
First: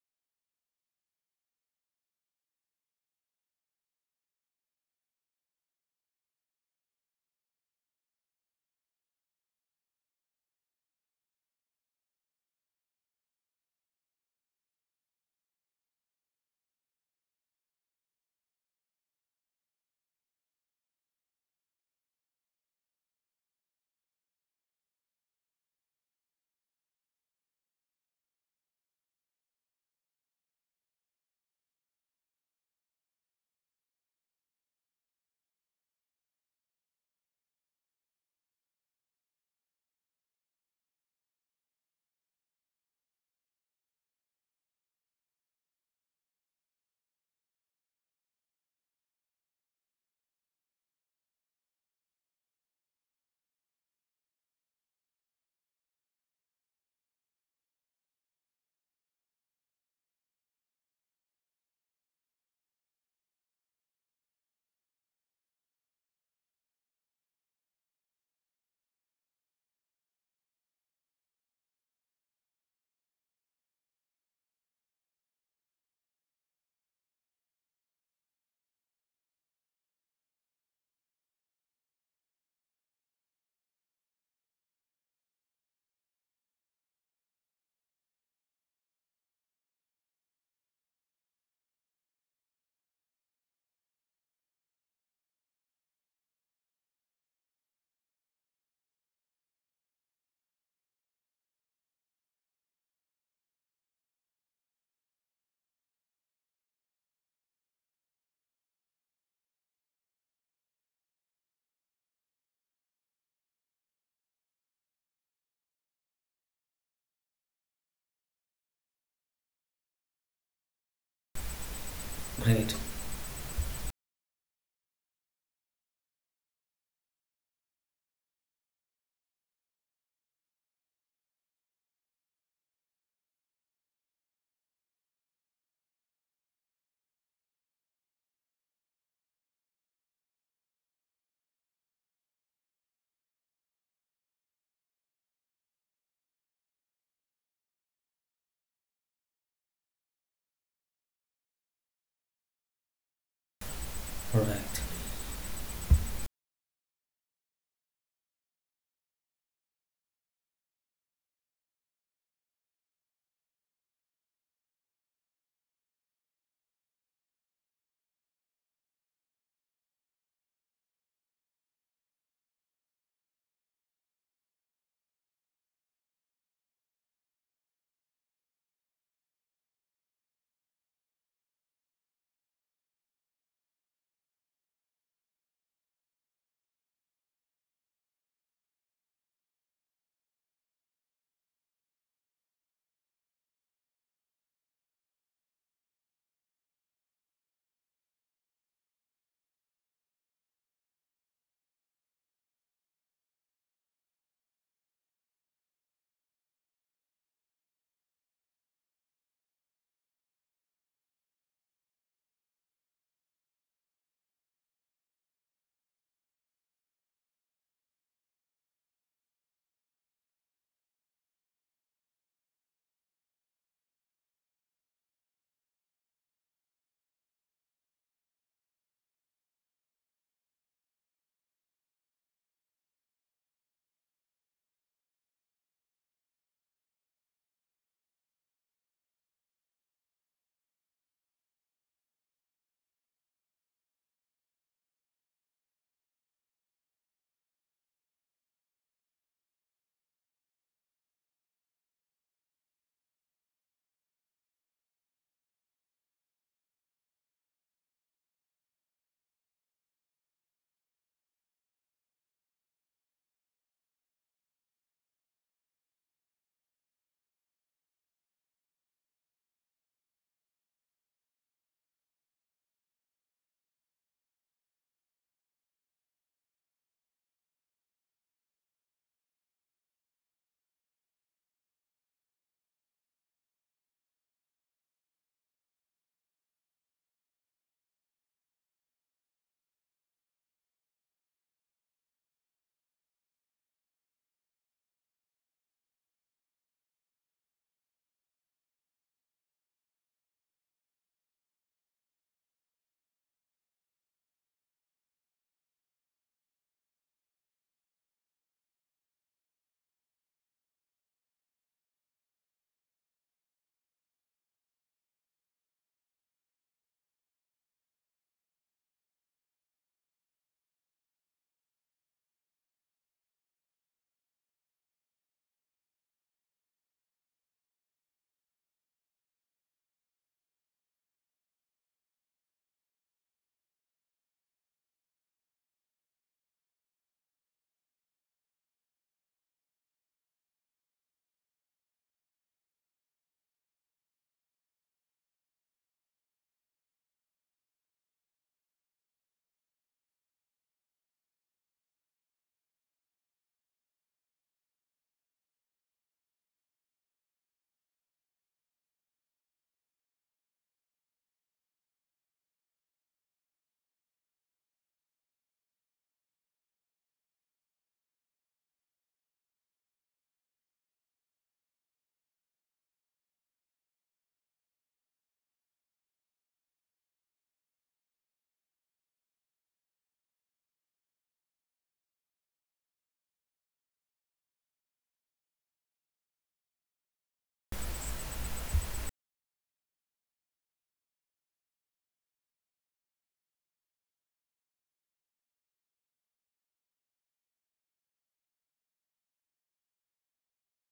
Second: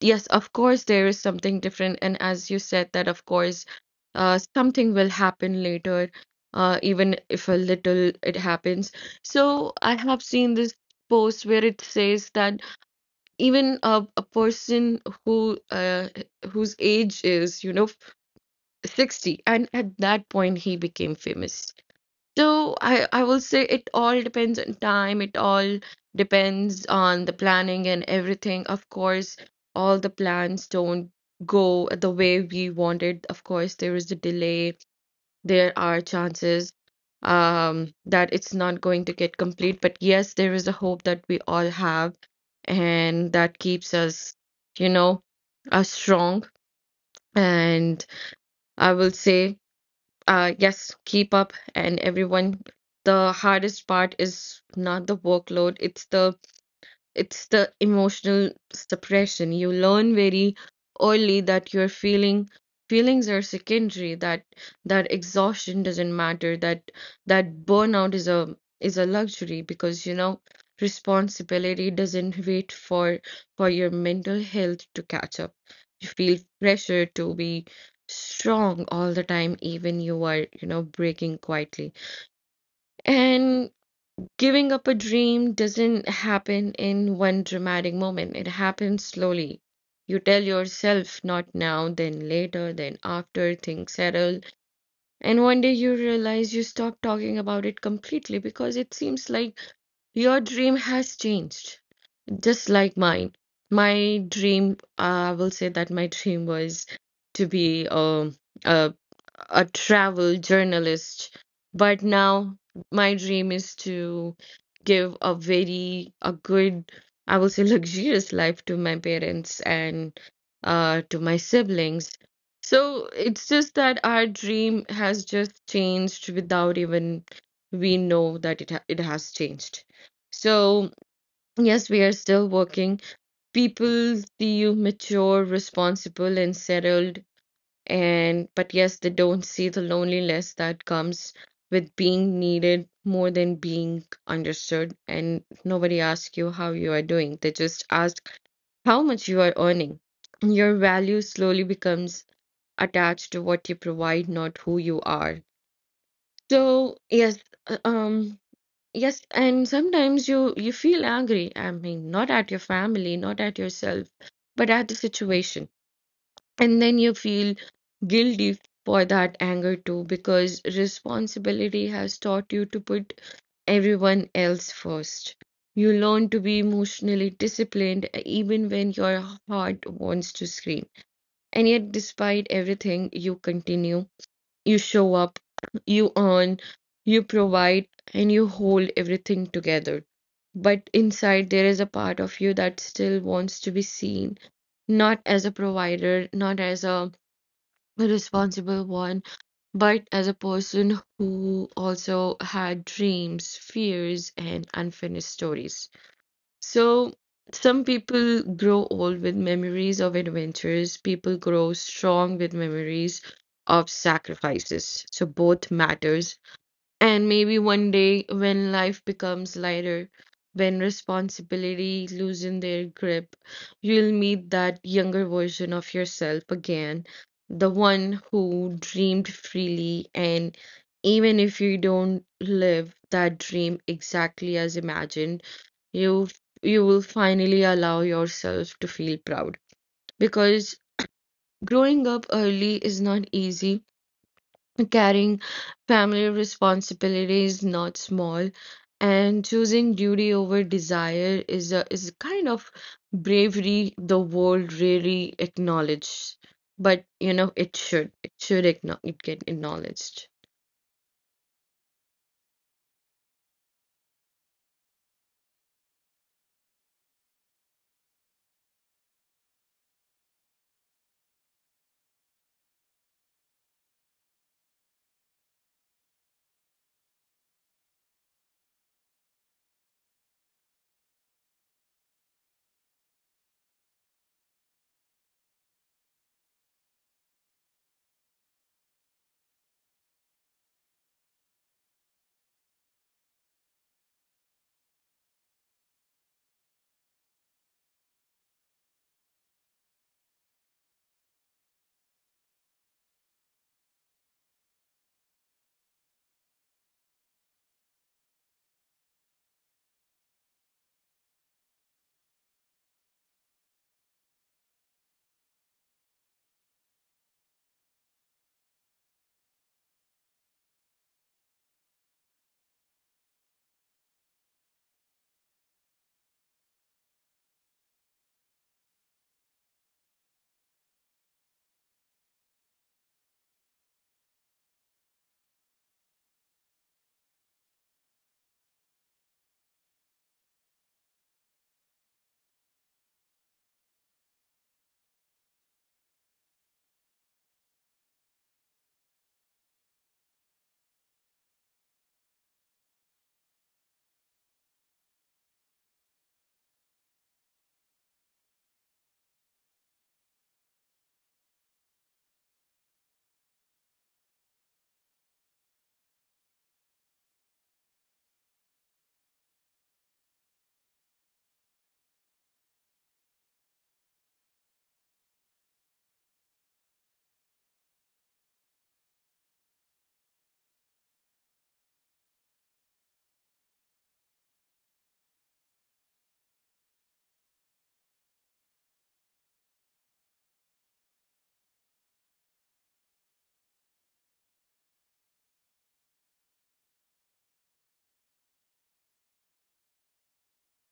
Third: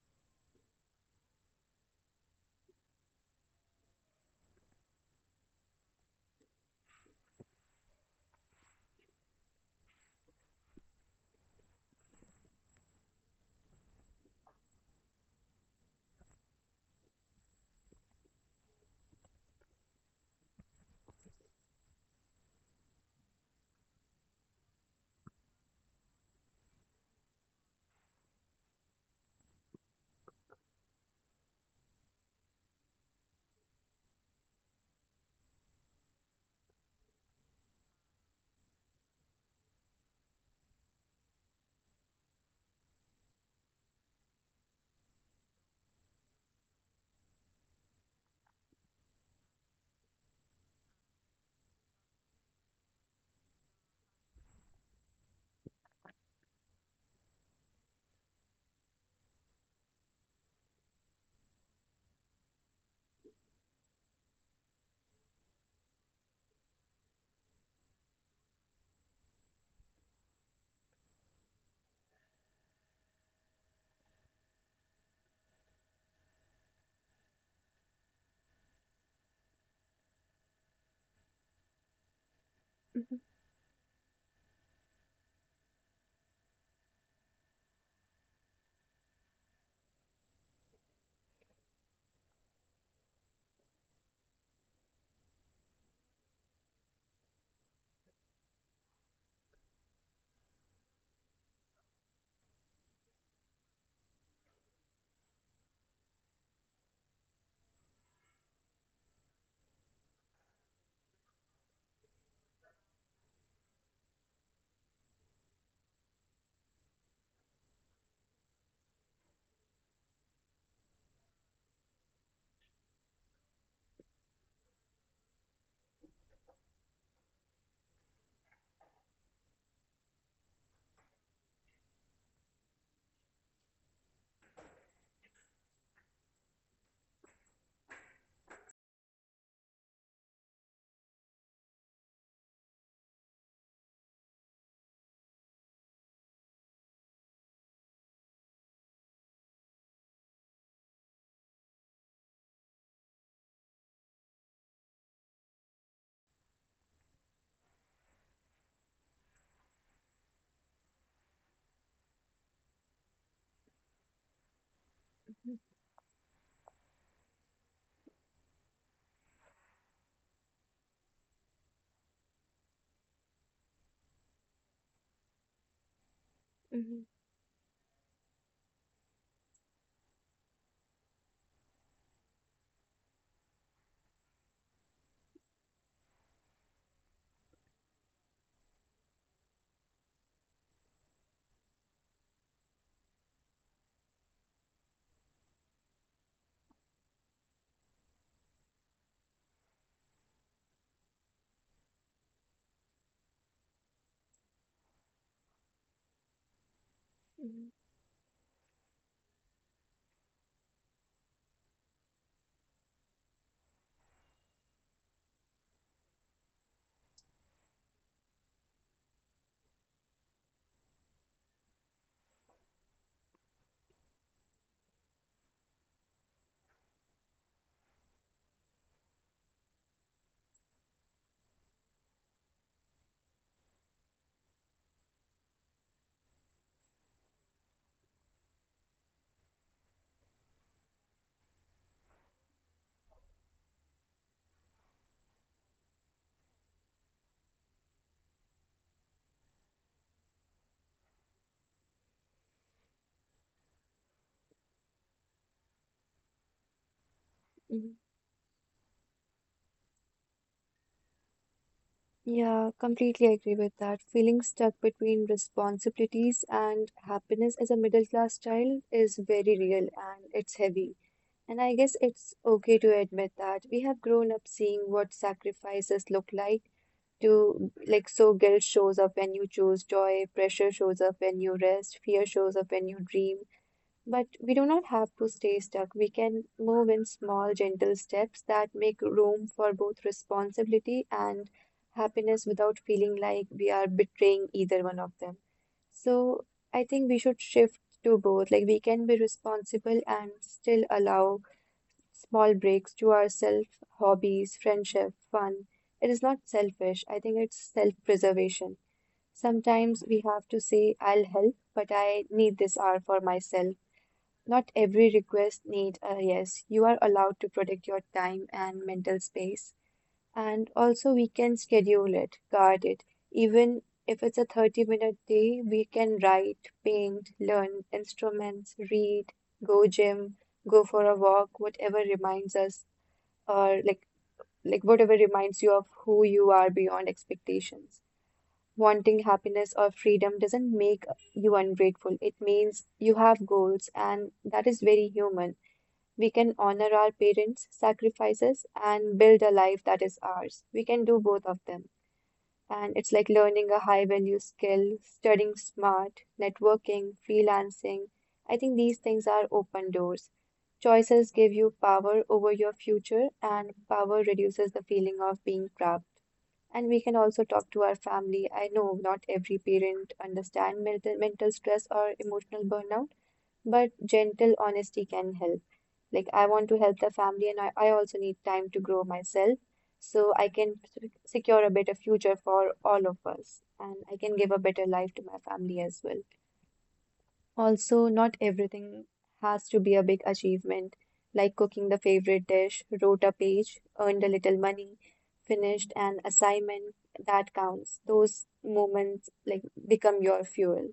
B: yes, of course there is something different. And as you said that, of course something will happen later, even if a little it happens. So I have seen this post where it says that even a person who whose age is, you know, 60, and at that point he became famous. So I will say it all depends on time, it all depends on the planning and everything. Of course all the plans don't go the way we wanted, of course there is a delay, there are chances, that it's not going to get complete. But yes, there is a hope that we all have, and that keeps us, you know, strong. And I will say, yes, keep up. And everyone, the hardest part is not the workload, it's the emotional suppression. You learn very early that your feelings are secondary, that exhaustion doesn't matter, that that burnout is a luxury because, you know, responsibility doesn't wait for your mental health to catch up. You feel pressure to be strong all the time, even you are, you know, breaking quietly.
C: mhm,
B: Giving up a dream doesn't happen in one dramatic moment, it happens slowly. You tell yourself not now, then later, then after things settle, and one day you realize you stop talking about it completely because it seems like your dream has changed. Just like mine. My dream, I will say that my dream was to be a a travel journalist. But now my dream is to give a very a good, I will say, luxurious life to my parents and to my siblings.
A: Great.
B: So it's just that our dream has just changed without even we know that it has changed. So yes, we are still working. People see you mature, responsible, and settled. And but yes, they don't see the loneliness that comes with being needed more than being understood. And nobody asks you how you are doing. They just ask how much you are earning. Your value slowly becomes attached to what you provide,
A: All
B: not who
A: right,
B: you are. So yes, uh, um, yes, and sometimes you feel angry. I mean, not at your family, not at yourself, but at the
C: mhm,
B: situation. And then you feel guilty for that anger too, because responsibility has taught you to put everyone else first. You learn to be emotionally disciplined, even when your heart wants to scream. And yet, despite everything, you continue, you show up, you earn, you provide, and you hold everything together. But inside, there is a part of you that still wants to be seen, not as a provider, not as a responsible one, but as a person who also had dreams, fears, and unfinished stories. So,
C: mhm,
B: some people grow old with memories of adventures, people grow strong with memories of sacrifices. So, both matters. And maybe one day when life becomes lighter, when responsibility loosen their grip, you'll meet that younger version of yourself again, the one who dreamed freely. And even if you don't live that dream exactly as imagined, you you will finally allow yourself to feel proud because growing up early is not easy. Carrying family responsibility is not small, and choosing duty over desire is a kind of bravery the world really acknowledges. But you know, it
C: mhm.
B: should, it should acknow it get acknowledged.
C: Yeah, completely agree with that. Feeling stuck between responsibilities and happiness as a middle class child is very real and it's heavy. And I guess it's okay to admit that we have grown up seeing what sacrifices look like to so guilt shows up when you choose joy, pressure shows up when you rest, fear shows up when you dream. But we do not have to stay stuck. We can move in small, gentle steps that make room for both responsibility and happiness without feeling like we are betraying either one of them. So I think we should shift to both. Like we can be responsible and still allow small breaks to ourselves, hobbies, friendship, fun. It is not selfish. I think it's self-preservation. Sometimes we have to say, I'll help, but I need this hour for myself, not every request need a yes. You are allowed to protect your time and mental space. And also, we can schedule it, guard it. Even if it's a 30-minute day, we can write, paint, learn instruments, read, go gym, go for a walk, whatever reminds us or like whatever reminds you of who you are beyond expectations. Wanting happiness or freedom doesn't make you ungrateful. It means you have goals, and that is very human. We can honor our parents' sacrifices and build a life that is ours. We can do both of them. And it's like learning a high value skill, studying smart, networking, freelancing. I think these things are open doors. Choices give you power over your future, and power reduces the feeling of being trapped. And we can also talk to our family. I know not every parent understand mental stress or emotional burnout, but gentle honesty can help. Like, I want to help the family, and I also need time to grow myself so I can s- secure a better future for all of us, and I can give a better life to my family as well. Also, not everything has to be a big achievement, like cooking the favorite dish, wrote a page, earned a little money, finished an assignment. That counts. Those moments like become your fuel.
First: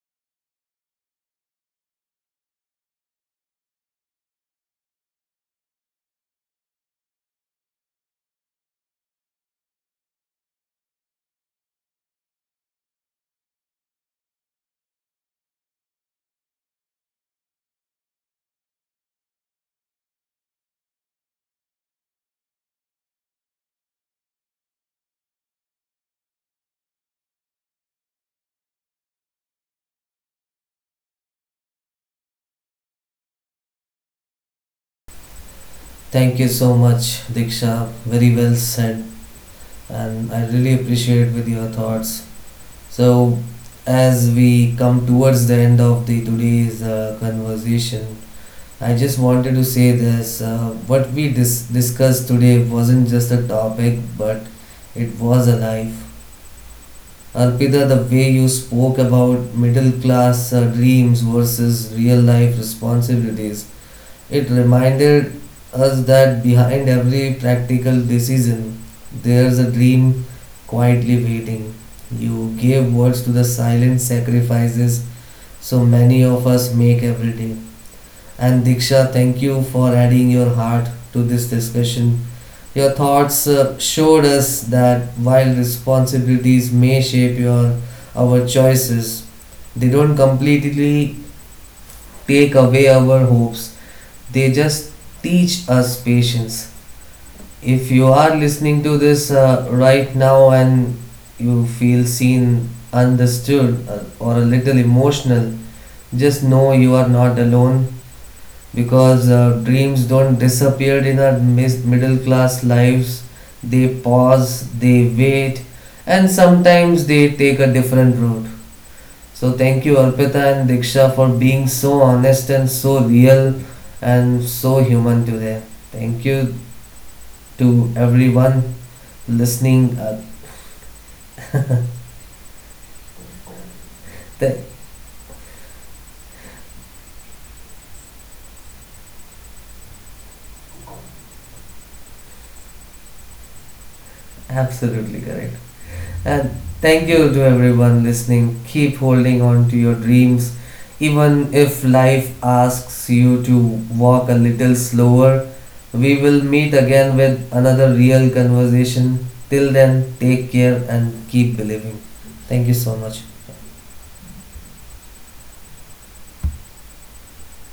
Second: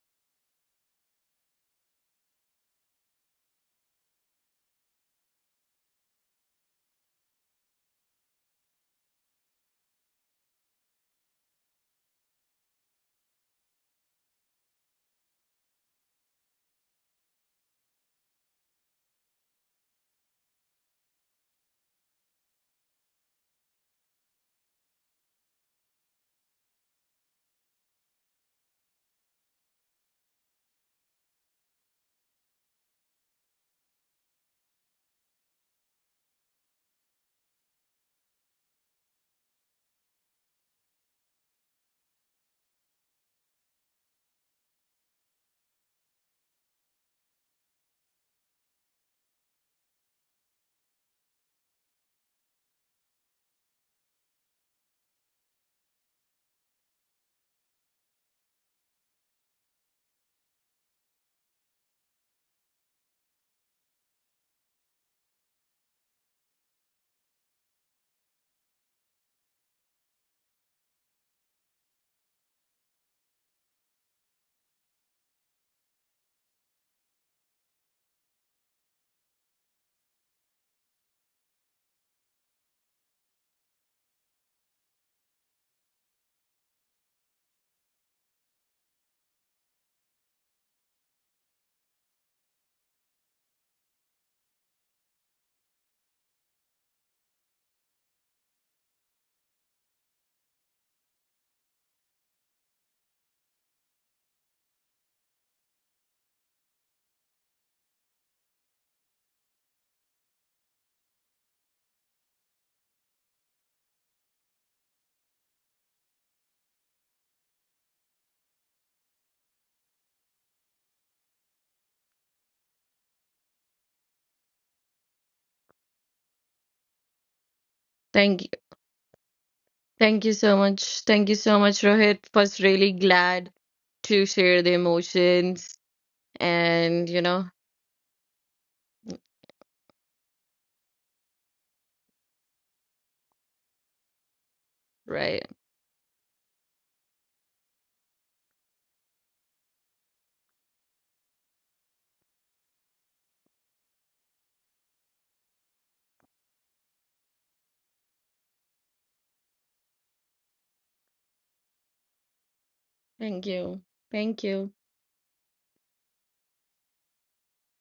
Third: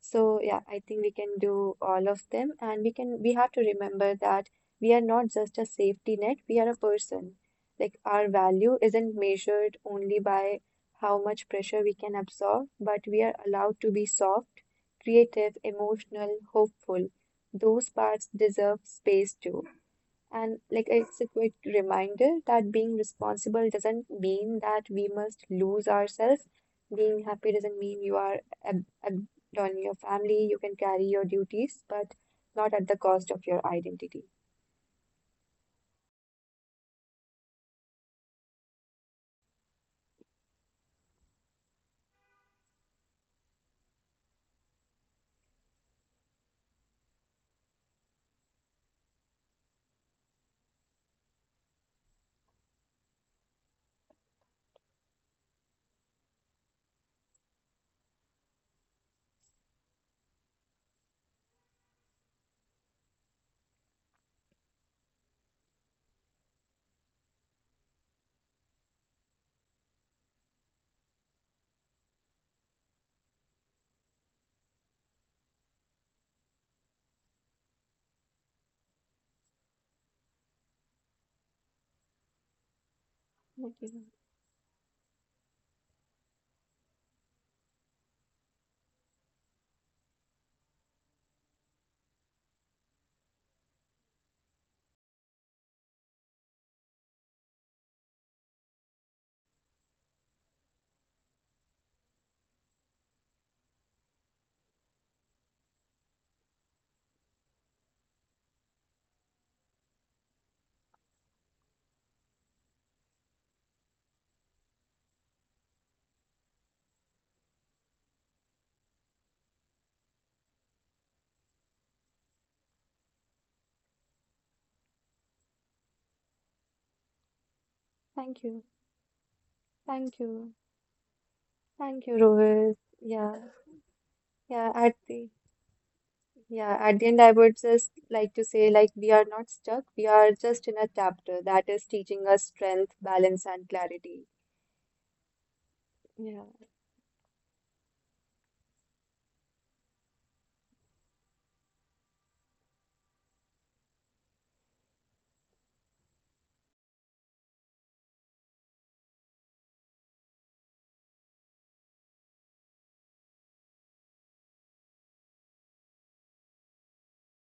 C: So yeah, I think we can do all of them and we have to remember that we are not just a safety net, we are a person. Like our value isn't measured only by how much pressure we can absorb, but we are allowed to be soft, creative, emotional, hopeful. Those parts deserve space too. And like it's a quick reminder that being responsible doesn't mean that we must lose ourselves. Being happy doesn't mean you are ab abandoning your family. You can carry your duties, but not at the cost of your identity.
A: thank you so much Diksha, very well said, and I really appreciate with your thoughts. So, as we come towards the end of the today's conversation, I just wanted to say this: what we discussed today wasn't just a topic, but it was a life. Arpita, the way you spoke about middle class dreams versus real life responsibilities, it reminded us that behind every practical decision, there's a dream quietly waiting. You gave words to the silent sacrifices so many of us make every day. And Diksha, thank you for adding your heart to this discussion. Your thoughts
C: Thank you.
A: showed us that while responsibilities may shape your our choices, they don't completely take away our hopes. They just teach us patience. If you are listening to this right now and you feel seen, understood, or a little emotional, just know you are not alone because dreams don't disappear in our middle class lives. They pause, they wait, and sometimes they take a different route. So thank you Arpita and Diksha for being so honest and so real and so human today. Thank you to
C: Thank
B: Thank you.
C: you.
A: everyone listening.
C: Thank
B: Thank you
C: you.
B: so much. Thank you so much,
C: Thank you,
B: Rohit. Was
C: Rohit.
B: really
C: Yeah.
B: glad to share
A: Th-
C: Yeah,
B: the
C: Aarti.
B: emotions
C: Yeah, at the
B: and
C: end,
B: you
C: I
B: know,
C: would just like to say, like, we are not stuck. We are just in a chapter that is teaching us strength, balance, and clarity.
A: Absolutely
B: right.
A: correct.
C: Yeah.
A: And thank you to everyone listening. Keep holding on to your dreams. Even if life asks you to walk a little slower, we will meet again with another real conversation. Till then, take care and keep believing. Thank you so much.
B: Thank you. Thank you.